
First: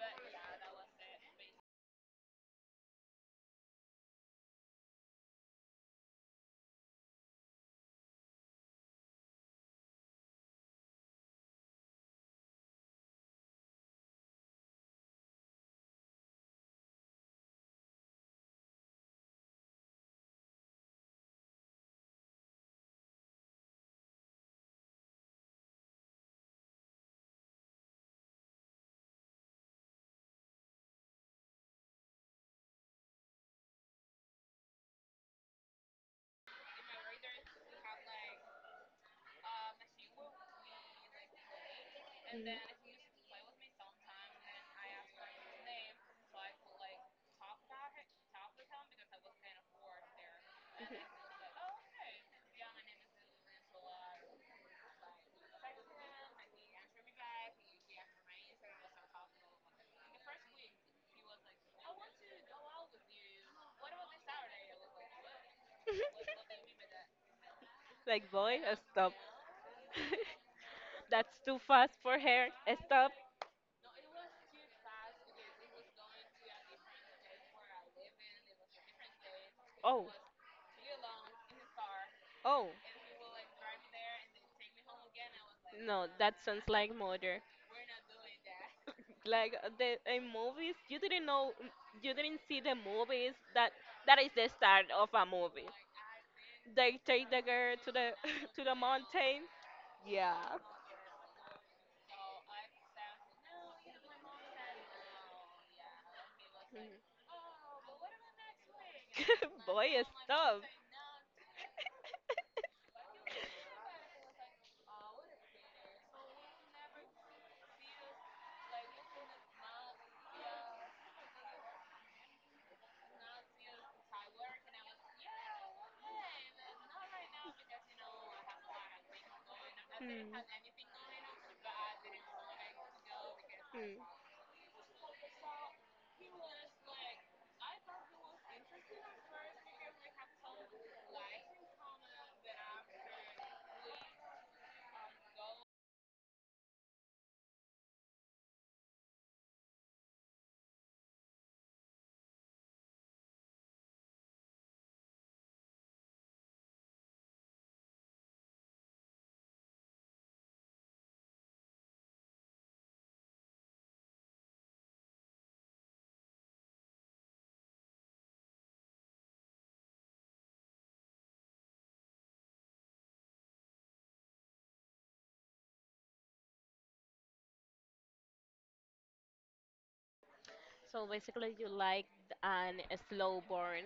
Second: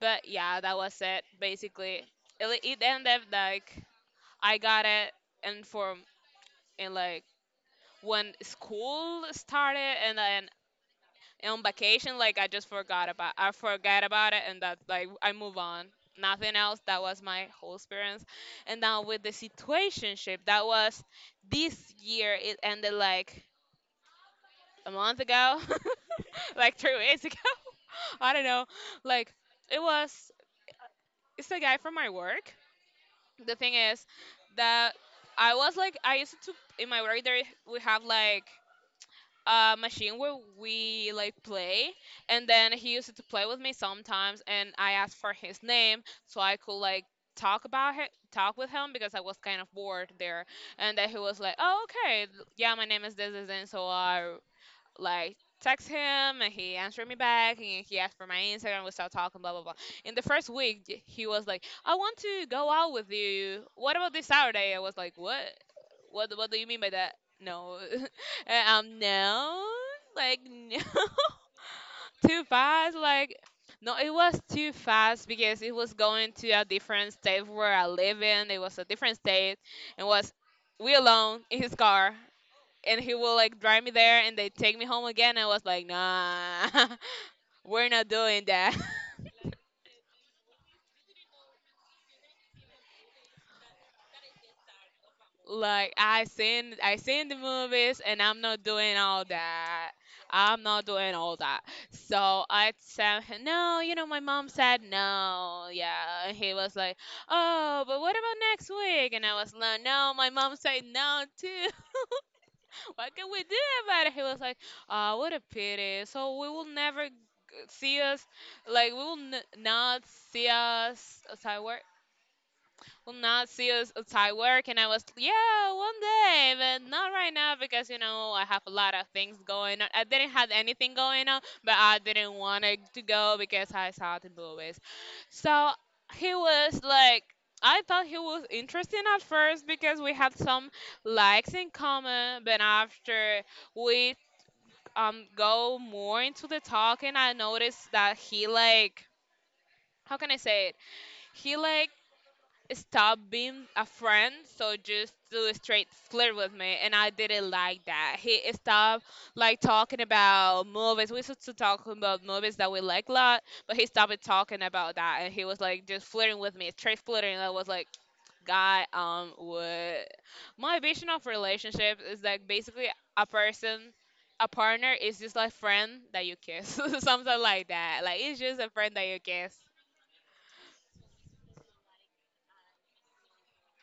But yeah, that was it basically. It, it ended like I got it and for, and like when school started and then on vacation like I just forgot about I forgot about it and that like I move on. Nothing else. That was my whole experience. And now with the situationship, that was this year. It ended like a month ago, like three weeks ago. I don't know. Like it was, it's a guy from my work. The thing is that I was like, I used to, in my work there we have like a
Mm.
machine where we like play, and then he used to play with me sometimes, and I asked for his name so I could like talk about him talk with him because I was kind of bored there. And then he was like, "Oh, okay, yeah, my name is this, this." And so I like text him and he answered me back and he asked for my Instagram. We started talking, blah blah blah. In the first week, j- he was like, "I want to go out with you. What about this Saturday?" I was like, "What?
Mhm.
What? What do you mean by that?" No,
Like, boy,
and
uh,
um,
stop.
no, like no,
That's too fast for her.
too
Uh,
fast.
Stop.
Like no, it was too fast because it was going to a different state where I live in. It was a different state, and
Oh,
was we alone in his car,
oh.
and he will like drive me there and they take me home again. I was like,
No, that sounds
nah,
like murder.
we're not doing that.
Like uh, the, in movies, you didn't know, you didn't see the movies that that is the start of a movie,
Like I seen I
they take
seen the
the girl to
movies
the
and I'm
to
not
the
doing all
mountain.
that.
Yeah.
I'm not doing all that. So I said no, you know, my mom said no. Yeah. And he was like, "Oh, but what about next week?" And I was like,
Boy,
"No, my mom
stop.
said no too. What can we do about it?" He was like, "Ah, what a pity. So we will never g- see us, like we will n- not see us outside work. Will not see us outside work." And I was, "Yeah, one day, but not right now because you know I have a lot of things going on." I
Hmm.
didn't have anything going on, but I didn't want it to go because I
Hmm.
saw the movie. So he was like, I thought he was interesting at first because we had some likes in common, but after we um go more into the talk and I noticed that he like, how can I say it? He like stop being a friend so just do a straight flirt with me, and I didn't like that. He stopped like talking about movies. We used to talk about movies that we like a lot, but he stopped talking about that, and he was like just flirting with me, straight flirting. And I was like, god, um what, my vision of relationship is like basically a person, a partner is just like friend that you kiss, something like that. Like it's just a friend that you kiss.
So basically, you like an a slow burn,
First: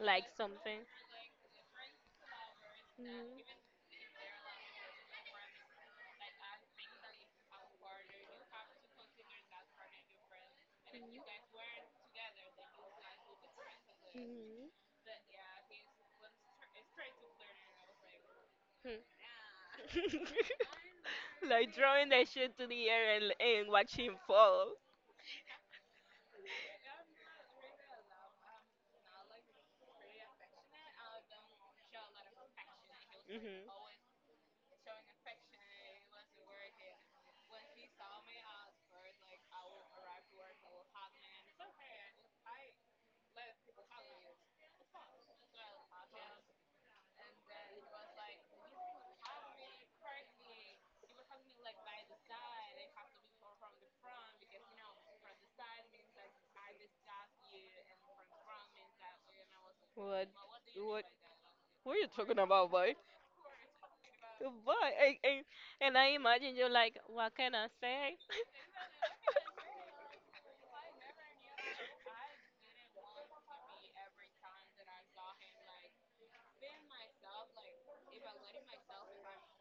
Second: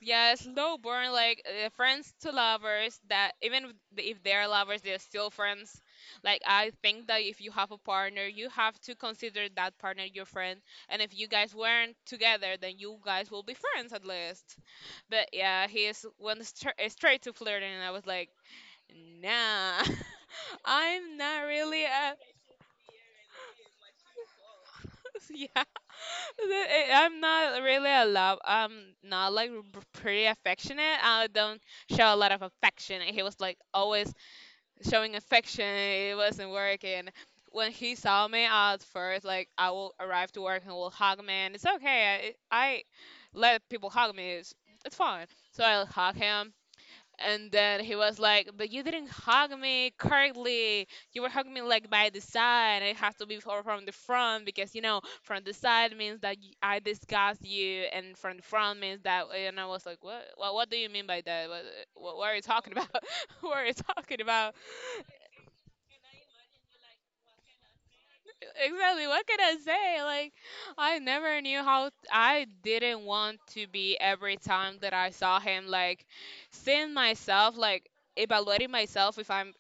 like
Yeah, slow
something.
burn, like uh, friends to lovers. That,
Mhm.
even if if they're lovers, they're still friends. Like I think that if you have a partner, you have to consider that partner your friend. And if you guys weren't together, then you guys will be friends at least.
Mhm.
But yeah, he is went stra- uh, straight to flirting, and I was like, nah,
Hmm.
I'm not
Like
really
throwing
a
the shit to the air and, and watching fall.
yeah. I- I'm not really a love. I'm not like r- pretty affectionate. I don't show a lot of affection. He was like
Mhm.
always showing affection. It wasn't working. When he saw me at first, like I will arrive to work and will hug me, and it's okay. I, I let people hug me. It's, it's fine. So I'll hug him. And then he was like, "But you didn't hug me correctly. You were hugging me like by the side. It has to be for, from the front because, you know, from the side means that y- I disgust you, and from the front means that." And I was like, "What? What, what do you mean by that? What,
What are you
what, what are
talking
you
about,
talking about?
boy?
What are you talking about?"
Boy, and, and, and I imagine you're like, what can I say?
Exactly. What can I say? Like, I never knew how I didn't want to be every time that I saw him. Like seeing myself, like evaluating myself if I'm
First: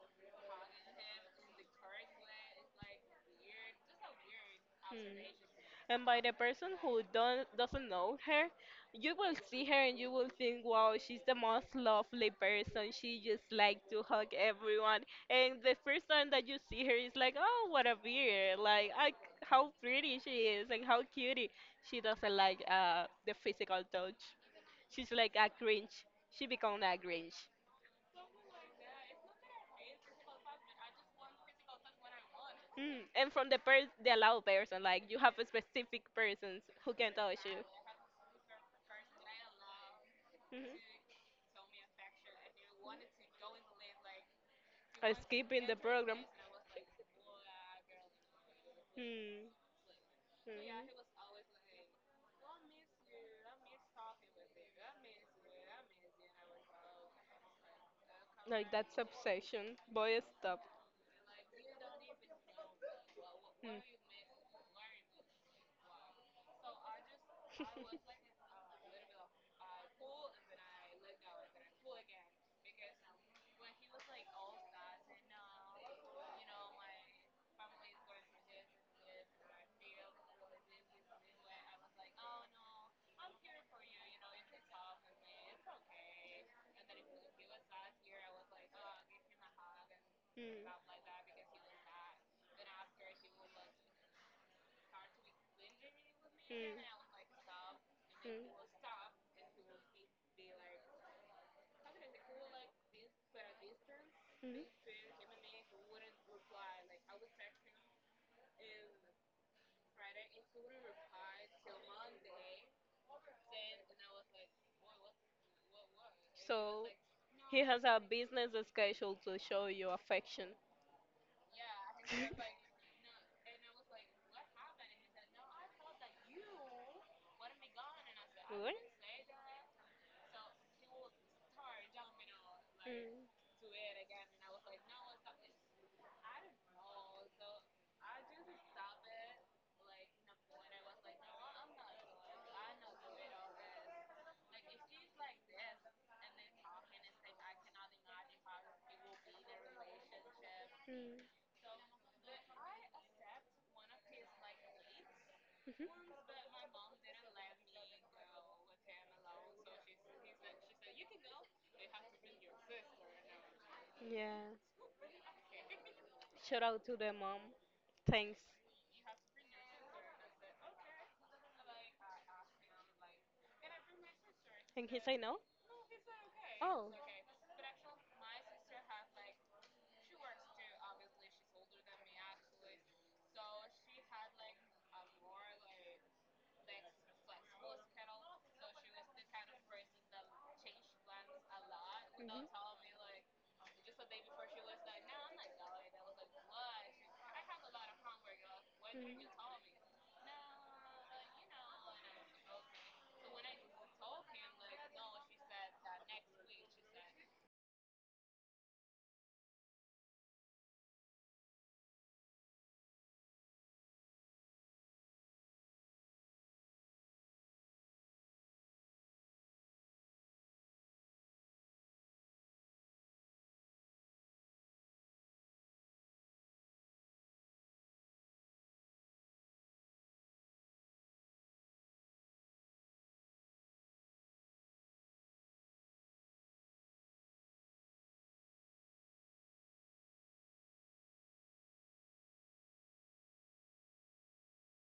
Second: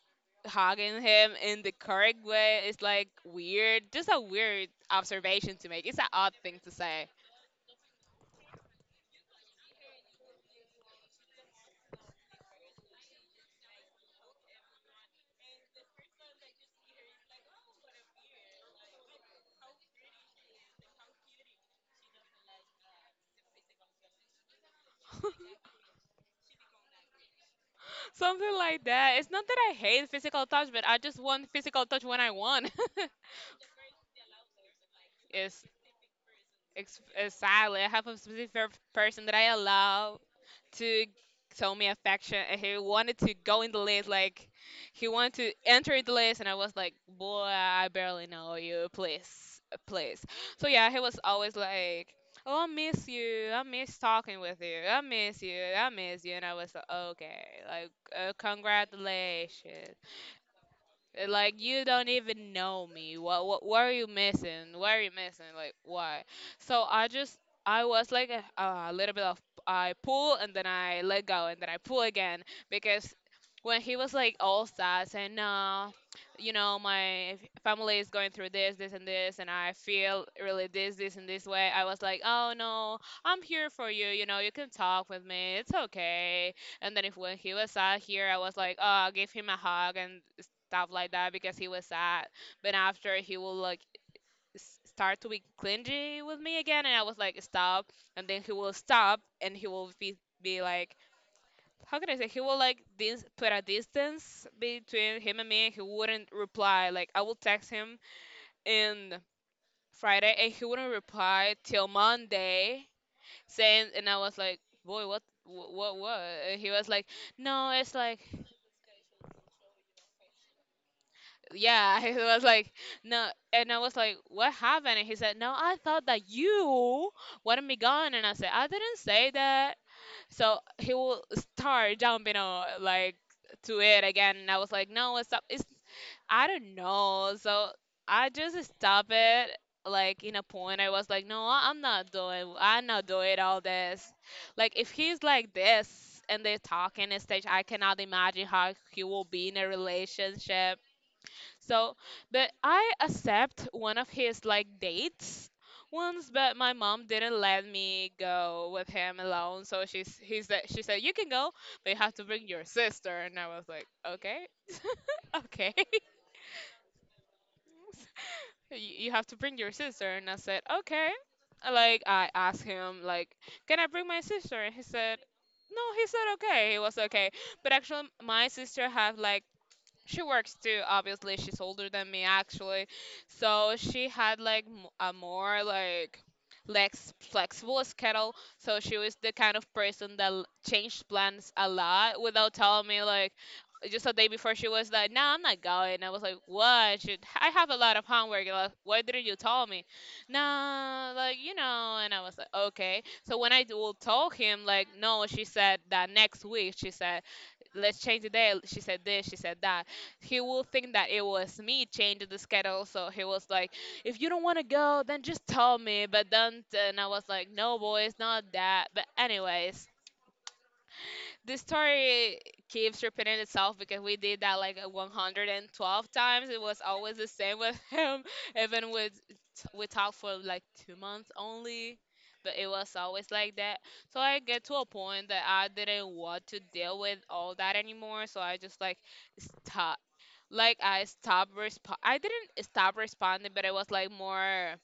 hugging him in the correct way is like weird. Just a weird
Hmm.
observation to make. It's
And
an
by the
odd thing to
person who
say.
don't doesn't know her, you will see her and you will think, wow, she's the most lovely person. She just like to hug everyone. And the first time that you see her is like, oh, what a beard! Like, I, how pretty she is and how cutie. She doesn't like uh the physical touch. She's like a Grinch. She become a Grinch.
Something like that. It's not that I hate physical touch, but I just want physical touch when I want.
Mm, and from the per the allowed person, like you have a
it's,
specific persons who
it's,
can
it's
touch you.
sadly I have a specific person that I allow
Mhm.
to show me affection, and he wanted to go in the list. Like he
Or
wanted to
skipping the
enter the
program.
list, and I was like, boy, I barely know you,
Mm,
please, please.
mhm.
So yeah, he was always like, "Oh, I miss you, I miss talking with you, I miss you, I miss you." And I was like, okay, like uh,
Like that's obsession.
congratulations.
Boy, stop.
uh, Like, you don't even know me. What what
Mm,
what
mm.
are you missing? What are you missing? Like why? So I just, I was like a, a little bit of, I pull and then I let go and then I pull again, because when he was like all sad saying, "No, you know, my family is going through this, this, and this, and I feel really this, this, and this way." I was like, "Oh no, I'm here for you. You know you can talk with me. It's okay." And then if when he was out here, I was like, oh, give him a hug and stuff like that because he was sad. But after he will like s- start to be clingy with me
Mm,
again, and I was like stop, and then
mm.
he will stop, and he will be be like, how can I say, he will like this put a distance
Mhm.
between him and me. He wouldn't reply. Like I will text him in Friday, and he wouldn't reply till Monday saying, and I was like, boy, what, what, what? And he
So
was like,
he
"No,
has
it's
a
like,
business schedule to show you affection.
yeah." He was like no, and I was like, "What happened?" And he said, "No, I thought that you wanted me gone." And I said, "I
Good.
didn't say that." So he will start jumping on like
Mm.
to it again, and I was like, no, it's up, it's, I don't know. So I just stop it. Like in a point I was like, no, I'm not doing, I'm not doing all this. Like if he's like this, and they're talking and stage, I cannot imagine how he will be in a relationship. So, but I accept one of his like dates
Mhm.
once, but my mom didn't let me go with him alone. So she's he said, she said, "You can go, but you have to bring your sister." And I was like, okay,
Yeah.
okay,
Shout out to the mom. Thanks.
you you have to bring your sister. And I said, okay. Like I asked him like, can I bring my sister? And he
And he say
said.
no?
No, he said okay. It
Oh.
was okay. But actually, my sister had like, she works too, obviously. She's older than me, actually. So she had like m- a more like lex flexible schedule. So she was the kind of person that l- changed plans a lot without telling me. Like just a day before, she was like, "No, I'm not going." I was like, "What? She, I have a lot of homework. Like, why didn't you tell me?" "No, like, you know." And I was like, "Okay." So when I d- will tell him, like, "No, she said that next week, she said let's change the day, she said this, she said that," he will think that it was me changing the schedule. So he was like, "If you don't want to go, then just tell me." But then, and I was like, no, boy, it's not that. But anyways, this story keeps repeating itself because we did that like a 112 times. It was always the same with him. Even with, we talked for like two months only. But it was always like that. So I get to a point that I didn't want to deal with all that anymore. So I just like stop. Like I stopped resp- I didn't stop responding, but it was like more,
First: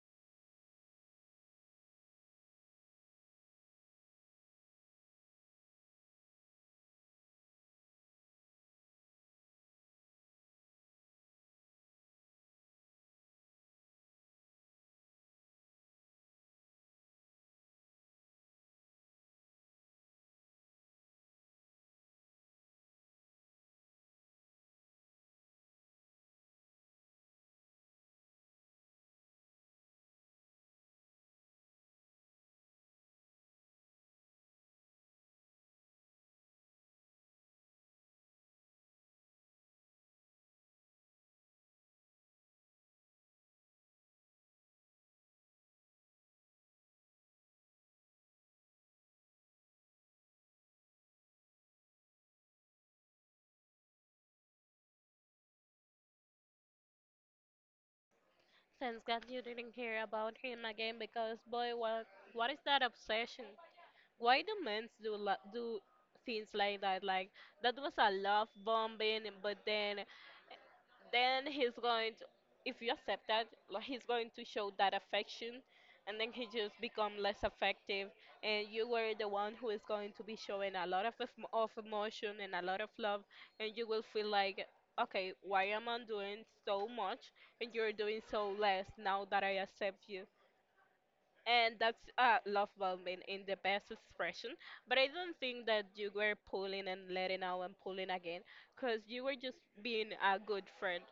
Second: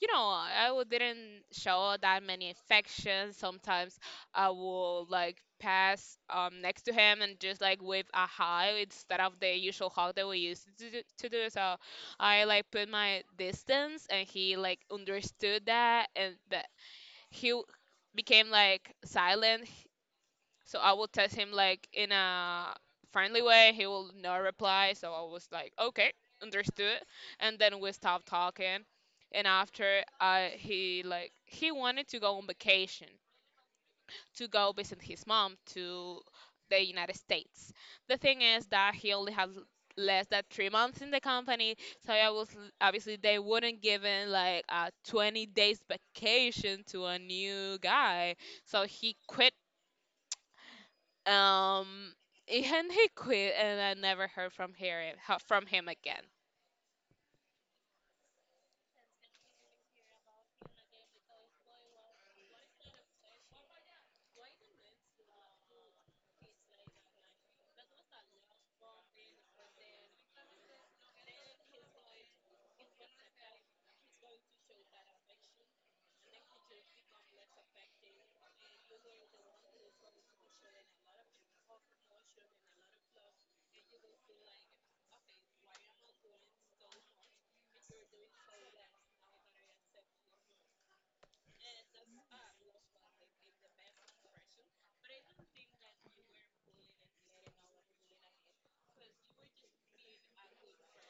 you know, I w- didn't show that many affection. Sometimes I will like pass um next to him and just like wave a hi instead of the usual hug that we used to do, to do. So I like put my distance, and he like understood that, and that he w- became like silent. So I will test him like in a friendly way. He will not reply. So I was like, okay, understood. And then we stopped talking. And after I he like he wanted to go on vacation to go visit his mom to the United States. The thing is that he only has less than three months in the company, so I was, obviously they wouldn't give him like a twenty days vacation to a new guy. So he quit. Um, and he quit, and I never heard from here from him again.
Thanks God you didn't hear about him again, because boy, what what is that obsession? Why do men do lo- do things like that? Like that was a love bombing, but then then he's going to if you accept that like he's going to show that affection, and then he just become less affective, and you were the one who is going to be showing a lot of, em- of emotion and a lot of love, and you will feel like, okay, why am I doing so much and you're doing so less now that I accept you? And that's uh, love bombing in the best expression. But I don't think that you were pulling and letting out and pulling again, because you were just being a good friend.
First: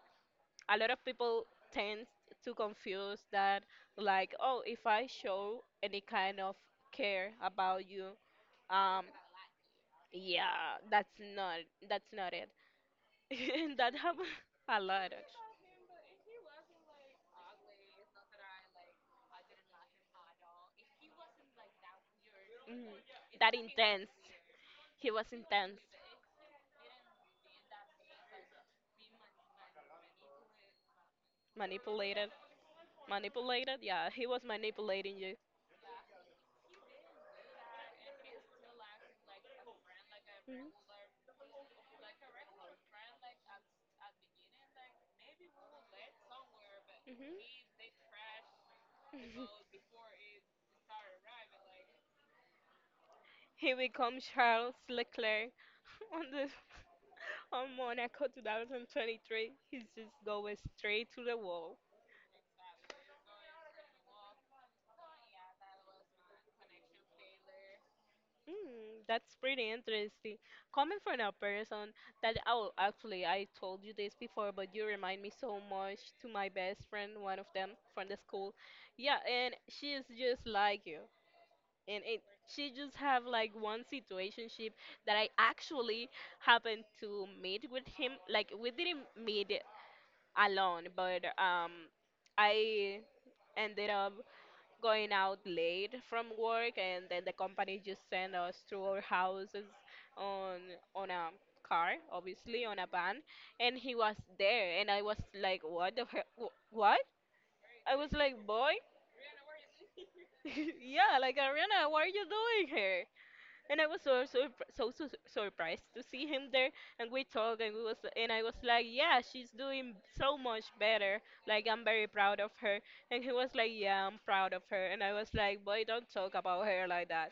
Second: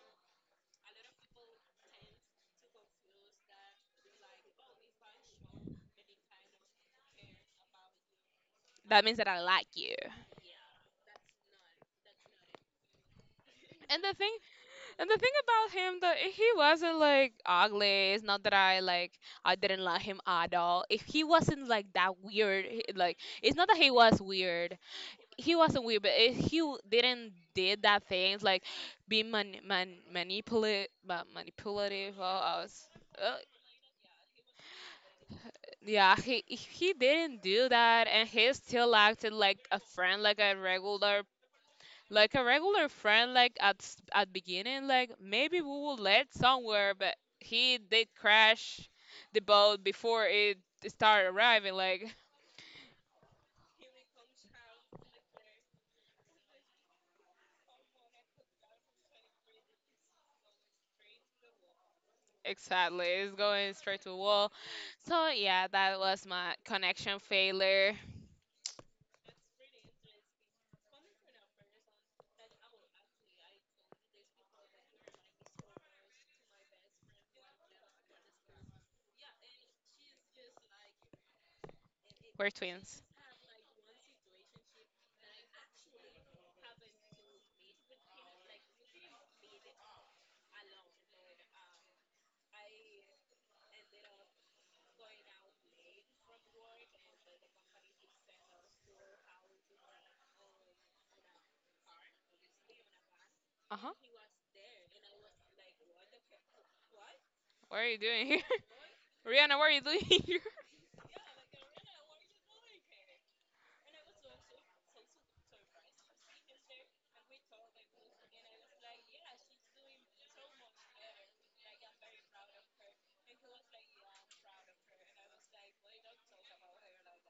A lot of people tend to confuse that. Like, oh, if I show any kind of care about you,
That
um
means that I like you.
yeah, that's not that's not it. That
And the
happens
thing
a
And
lot.
the thing about him, that he wasn't like ugly. It's not that I like I didn't like him at all. If he wasn't like that weird, he-
Mhm.
like
That
it's not that he
intense.
was weird.
He was
He
intense.
wasn't weird, but if he w- didn't did that things like be man, man manipulative, manipulative. Oh,
Manipulated,
I was, uh,
manipulated, yeah, he was manipulating you.
yeah, he he didn't do that, and he still acted like a friend, like a regular like a regular friend like at s- at beginning like maybe we will land somewhere, but he did crash the boat before it started arriving, like
He becomes Charles Leclerc on the on Monaco twenty twenty-three. He just goes straight to the wall.
exactly, it's going straight to the wall. So yeah, that was my connection failure.
Mm, that's pretty interesting. Coming from a person that, oh, actually, I told you this before, but you remind me so much to my best friend, one of them from the school. Yeah, and she is just like you. And it,
We're
she just
twins.
have like one situationship that I actually happened to meet with him. Like we didn't meet alone, but um, I ended up going out late from work, and then the company just send us to our houses on on a car, obviously, on a van, and he was
Uh-huh.
there and I was like, what the he- wh- what?
What are
I
you
was
doing
like,
here?
boy.
Rihanna, what are you doing here?
Yeah, like, Ariana, what are you doing here? And I was so so so, so surprised to see him there. And we talked, and we was, and I was like, yeah, she's doing so much better. Like I'm very proud of her. And he was like, yeah, I'm proud of her. And I was like, boy, don't talk about her like that.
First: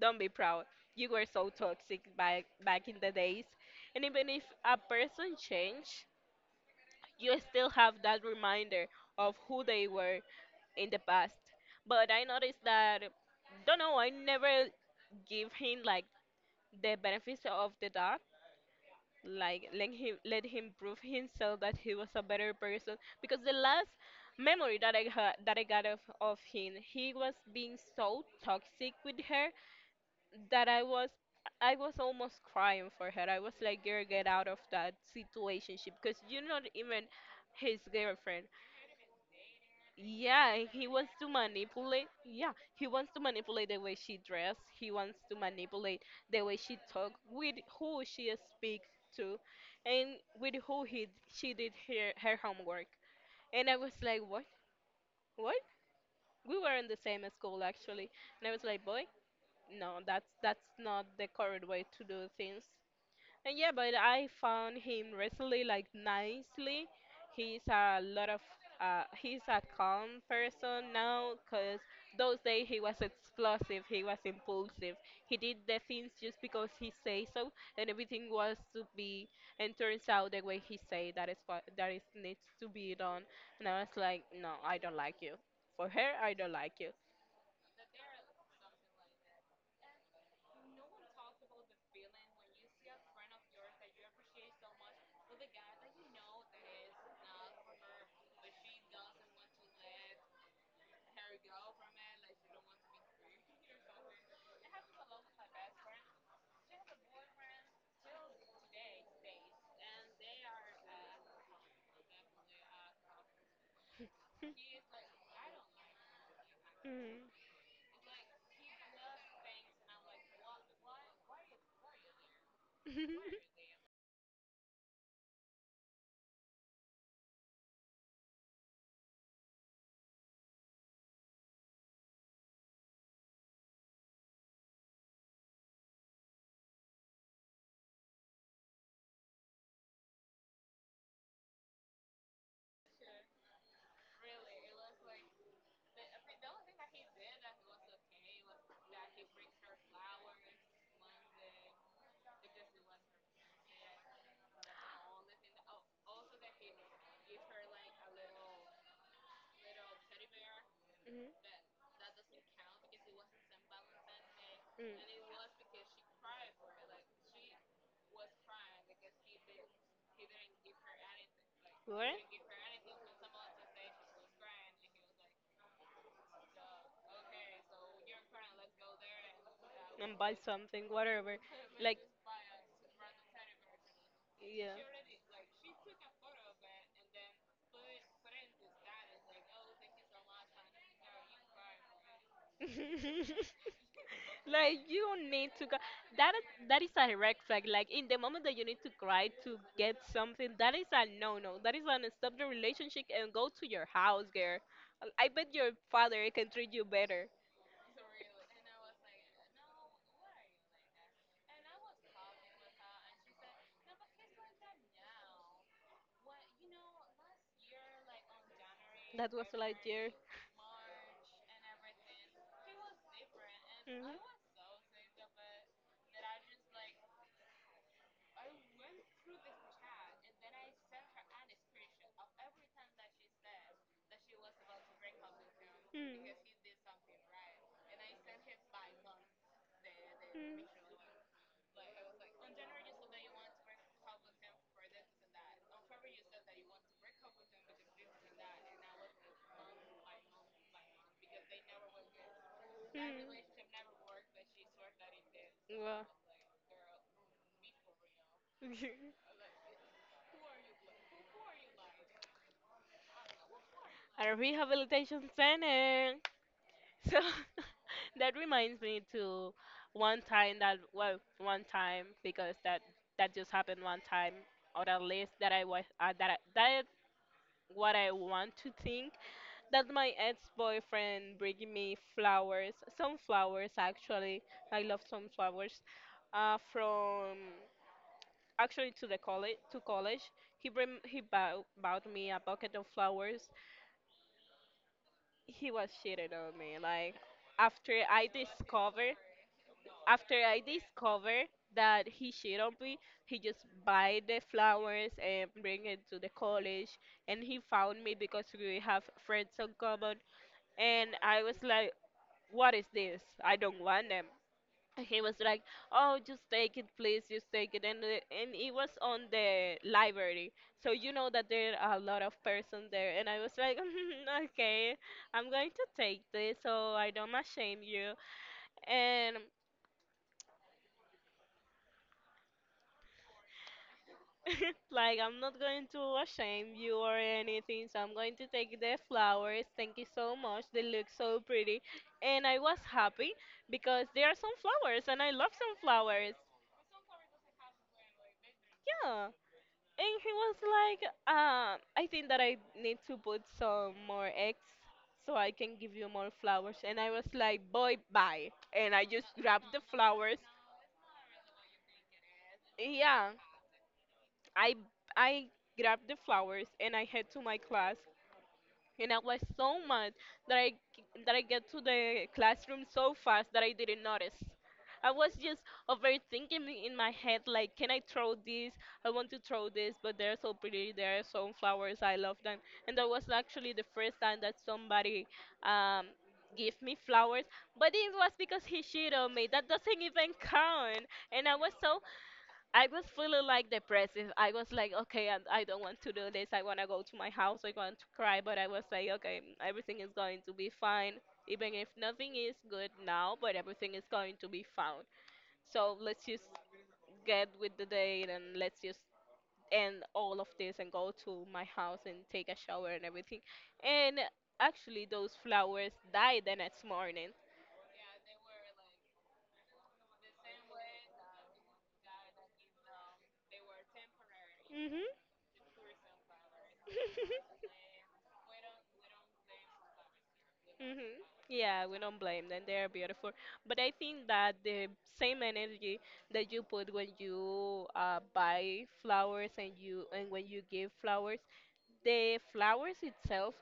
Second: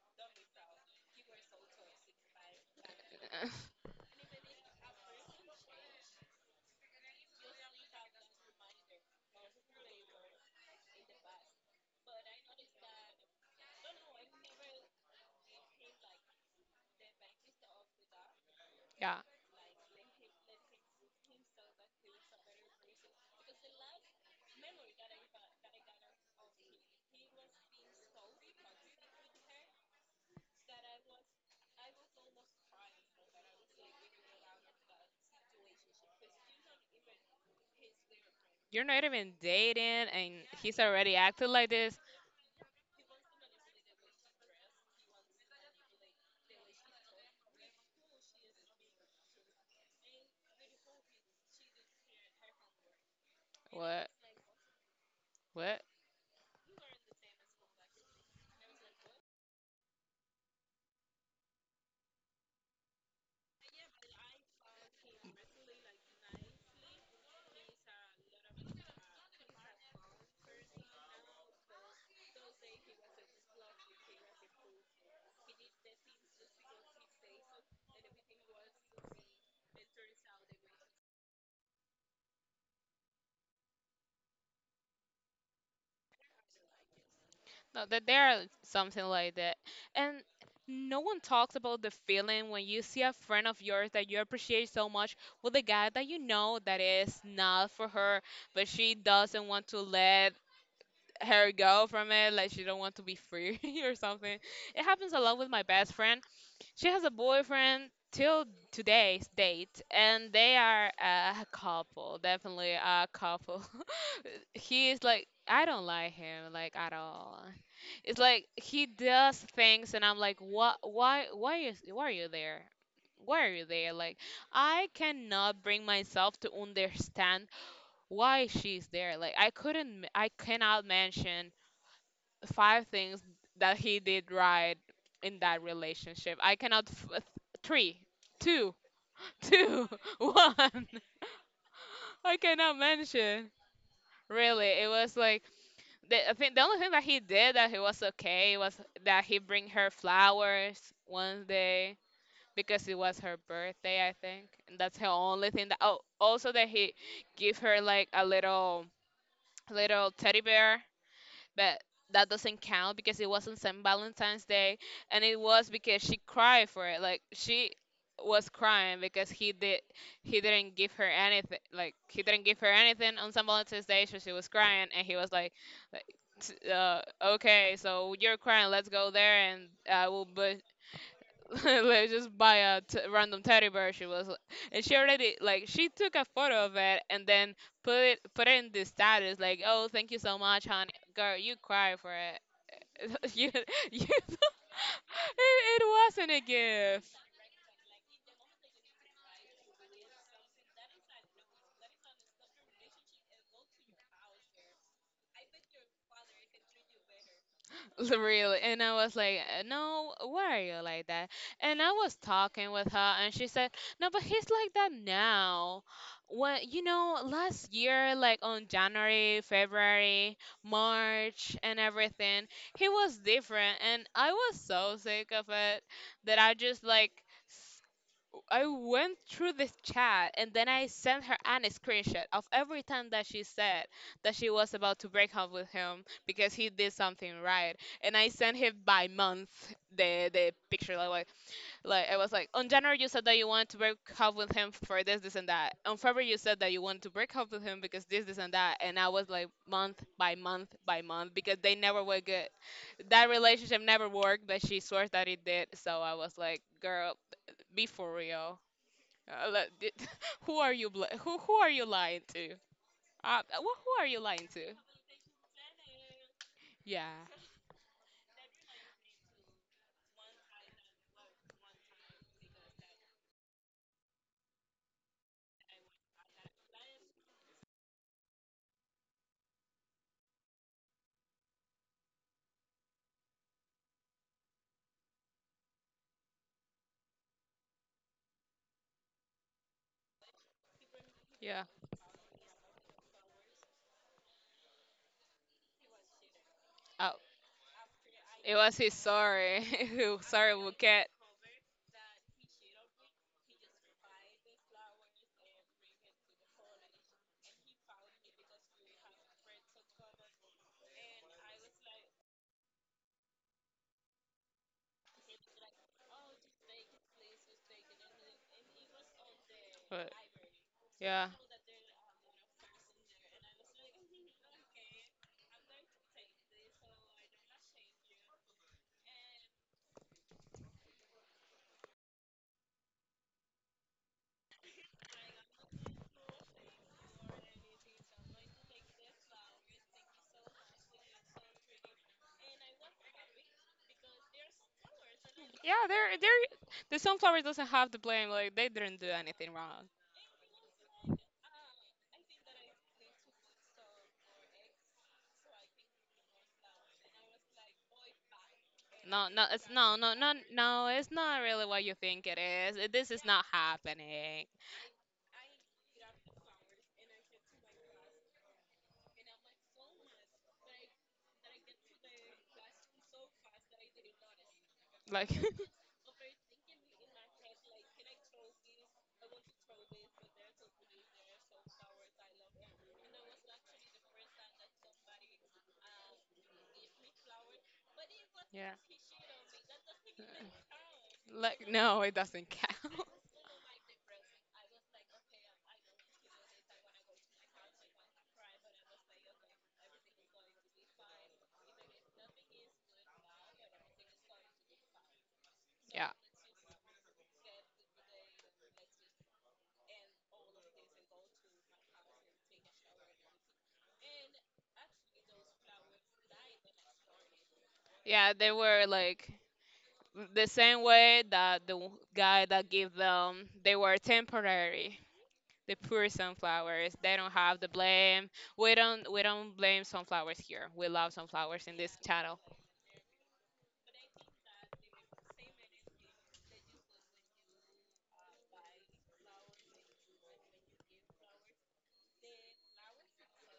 Don't be proud. You were so toxic back back in the days. And even if a person change, you still have that reminder of who they were in the past. But I noticed that, don't know, I never give him like the benefits of the doubt,
Yeah,
like let him let him prove himself that he was a better person, because the last memory that I had that I got of, of him, he was being so toxic with her that i was I was almost crying for her. I was like, girl, get out of that situation, because you're not even his girlfriend.
you're not even dating and
Yeah,
he's
he wants
already
to
acting like this.
manipulate. Yeah, he wants to manipulate the way she dress. He wants to manipulate the way she talk, with who she speaks to, and with who he she did her her homework. And I was
What?
like, what? What?
What?
We were in the same school actually, and I was like, boy, no, that's that's not the correct way to do things. And yeah, but I found him recently, like, nicely. He's a lot of uh, he's a calm person now, because those days he was explosive, he was impulsive. He did the things just because he say so, and everything was to be and turns out the way he say that is what that is needs to be done. And I was like, no, I don't like you. For her, I don't like you.
No, that there are something like that. And no one talks about the feeling when you see a friend of yours that you appreciate so much with a guy that you know that is not for her, but she doesn't want to let her go from it, like she don't want to be free or something. It happens a lot with my best friend. She has a boyfriend till today's date, and they are a couple, definitely a couple. He is like, I don't like him like at
Mm.
all. It's like he does things and I'm like, what why why is why are you there? Why are you there? Like, I cannot bring myself to understand why she's there. Like I couldn't I cannot mention five things that he did right in that relationship. I cannot f- Three, two, two, one. I cannot mention. Really, it was like the, I think the only thing that he did that he was okay was that he bring her flowers one day because it was her birthday, I think, and that's the only thing that. Oh, also that he give her like a little little teddy bear,
Mhm,
but that doesn't count because it wasn't Saint Valentine's Day,
mhm.
and it was because she cried for it. Like she was crying because he did he didn't give her anything. Like
What?
he didn't give her anything on Saint Valentine's Day, so she was crying, and he was like, like t- uh, okay, so you're crying. Let's go there, and I
And
will
buy
buy
something, whatever. Like,
like just buy a t- random teddy bear. She was like, and she already like she took a photo of it and then put it put it in the status like, oh, thank you so much, honey girl, you cry for it.
yeah.
you, you it,
Like, you need to go.
it
That
wasn't a
is that is
gift.
a red flag. Like, in the moment that you need to cry to get something, that is a no no. That is an stop the relationship and go to your house, girl. I bet your father can treat you better.
Really. And I was like, "Uh, no, why are you like that? And I was talking with her, and she said, no, but he's like that now. When, you know, last year, like on
That
January,
was last year.
February, March, and everything, he was different. And
Mhm.
I was so sick of it that I just like, I went through this chat and then I sent her an a screenshot of every time that she said that she was about to break up with
Mm.
him because he
Mm.
did something right. And I sent him by month the the picture like like, like I was like on January you said that you wanted to break up with him for this this and that. On February you said that you wanted to break up with him because this this and that. And I was like month by month by month because they never were good. That relationship
Mm.
never worked, but she swears that it did. So
Wow.
I was like, girl, be for real. Uh, le- di- who are you bl- who who are you lying to? Uh, wh- who are you
A
lying to?
rehabilitation center.
Yeah,
So that reminds me to one time that, well, one time because that that just happened one time on a list that I was uh, that I, that is what I want to think, that my ex-boyfriend bringing me flowers, some flowers actually. I love some flowers uh, from actually to the college to college. He bring, he bought,
yeah.
bought me a bucket of flowers. He was cheating on me. Like,
Oh,
after I
it was his
discovered,
sorry,
after
sorry
I
Buket.
discovered that he cheated on me, he just buy the flowers and bring it to the college. And he found me because we have friends in common. And I was like, what is this? I don't want them. And he was like, "Oh, just take it, please, just take it." And the- and it was on the
But
library, so you know
yeah,
that there are a lot of persons there. And I was like, "Mhm, okay, I'm going to take this, so I don't shame you." And like, I'm not going to shame you or anything, so I'm going to take the flowers. Thank you so much. They look so pretty, and I was happy because there are some flowers, and I love some
yeah. There,
flowers.
there. The sunflower doesn't have the blame. Like they didn't do
Yeah.
anything wrong.
And he was like, um, I think that I need to put some more eggs so I can give you more flowers. And I was like, boy, bye. And I just
No, no,
grabbed
it's
the
no, no, no,
flowers.
no. It's not really what you think it is. It- This is
Yeah,
not happening.
I I grabbed the flowers and I head to my class. And I was so mad that I that I get to the classroom so fast that I didn't notice. I was
Like,
just overthinking it in my head, like, can I throw this? I want to throw this, but they're so pretty. There are sunflowers. I love them. And that was actually the first time that somebody um, gave me flowers. But it was because
yeah,
he cheated on me. That doesn't even count. And I
like
was so
no, it doesn't count.
I was feeling like depressive. I was like, okay, I, I don't want to do this. I want to go to my house. I want to cry. But I was like, okay, mm, everything is going to be fine. Even if nothing is good now, but everything is going to be fine. So
Yeah,
let's just get with the day and let's just end all of this and go to my house and take a shower and everything. And actually, those flowers died the next morning.
yeah. They were like the same way that the w- guy that gave them, they were temporary. The poor sunflowers, they
Hmm.
don't have the blame. We don't we don't blame sunflowers here, we love
Hmm.
sunflowers in
Yeah, we
this
don't
channel.
blame them. They are beautiful. But I think that the same energy that you put when you uh, buy flowers, and you, and when you give flowers, the flowers itself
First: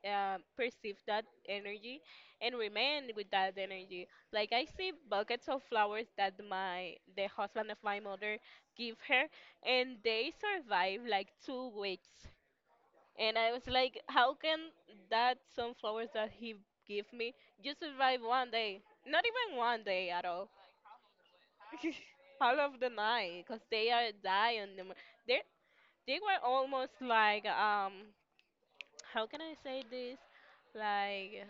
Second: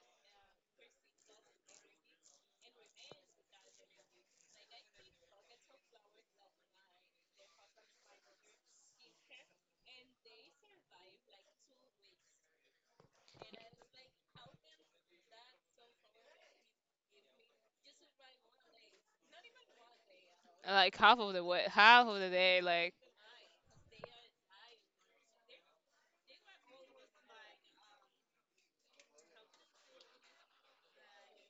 uh, perceive that energy and remain with that energy. Like, I see buckets of flowers that my the husband of my mother give her, and they survive like two weeks, and I was like, how can that sunflowers that he gave me just survive one day? Not even one day at all.
Like half of the way half of the
All
day,
of the
like
night, cause they are dying. Them- They they were almost like um, how can I say this? Like,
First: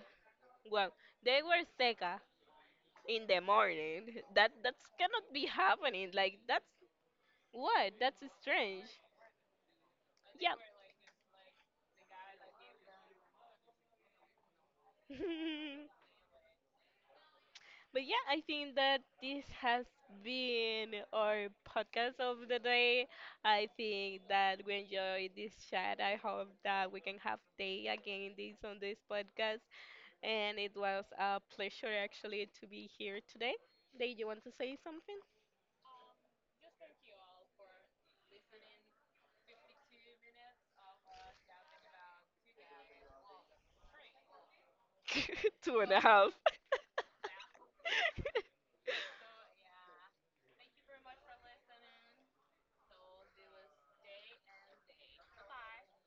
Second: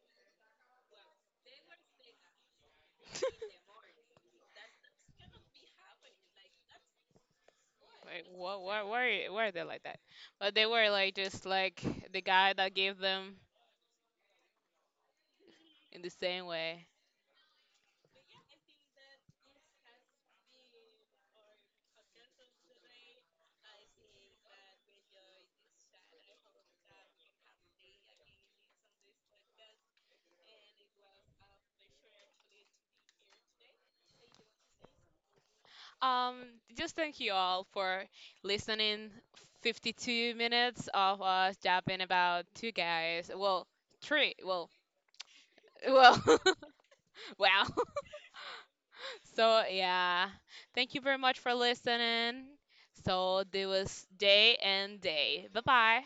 well, they were seca in the morning. That that cannot be happening. Like, that's what? That's
like what, why
strange.
why why are they like that?
Yeah.
But they were like just like the guy that gave them, in the same way.
But yeah, I think that this has been our podcast of the day. I think that we enjoyed this chat. I hope that we can have day again this on this podcast. And it was a pleasure actually to be here today. Did you want to say something?
Um, just thank you all for listening. fifty-two minutes of us yapping about two guys. Well, three. Well,
Two and a
well,
half.
wow. So, yeah. Thank you very much for listening. So, do us day and day. Bye bye.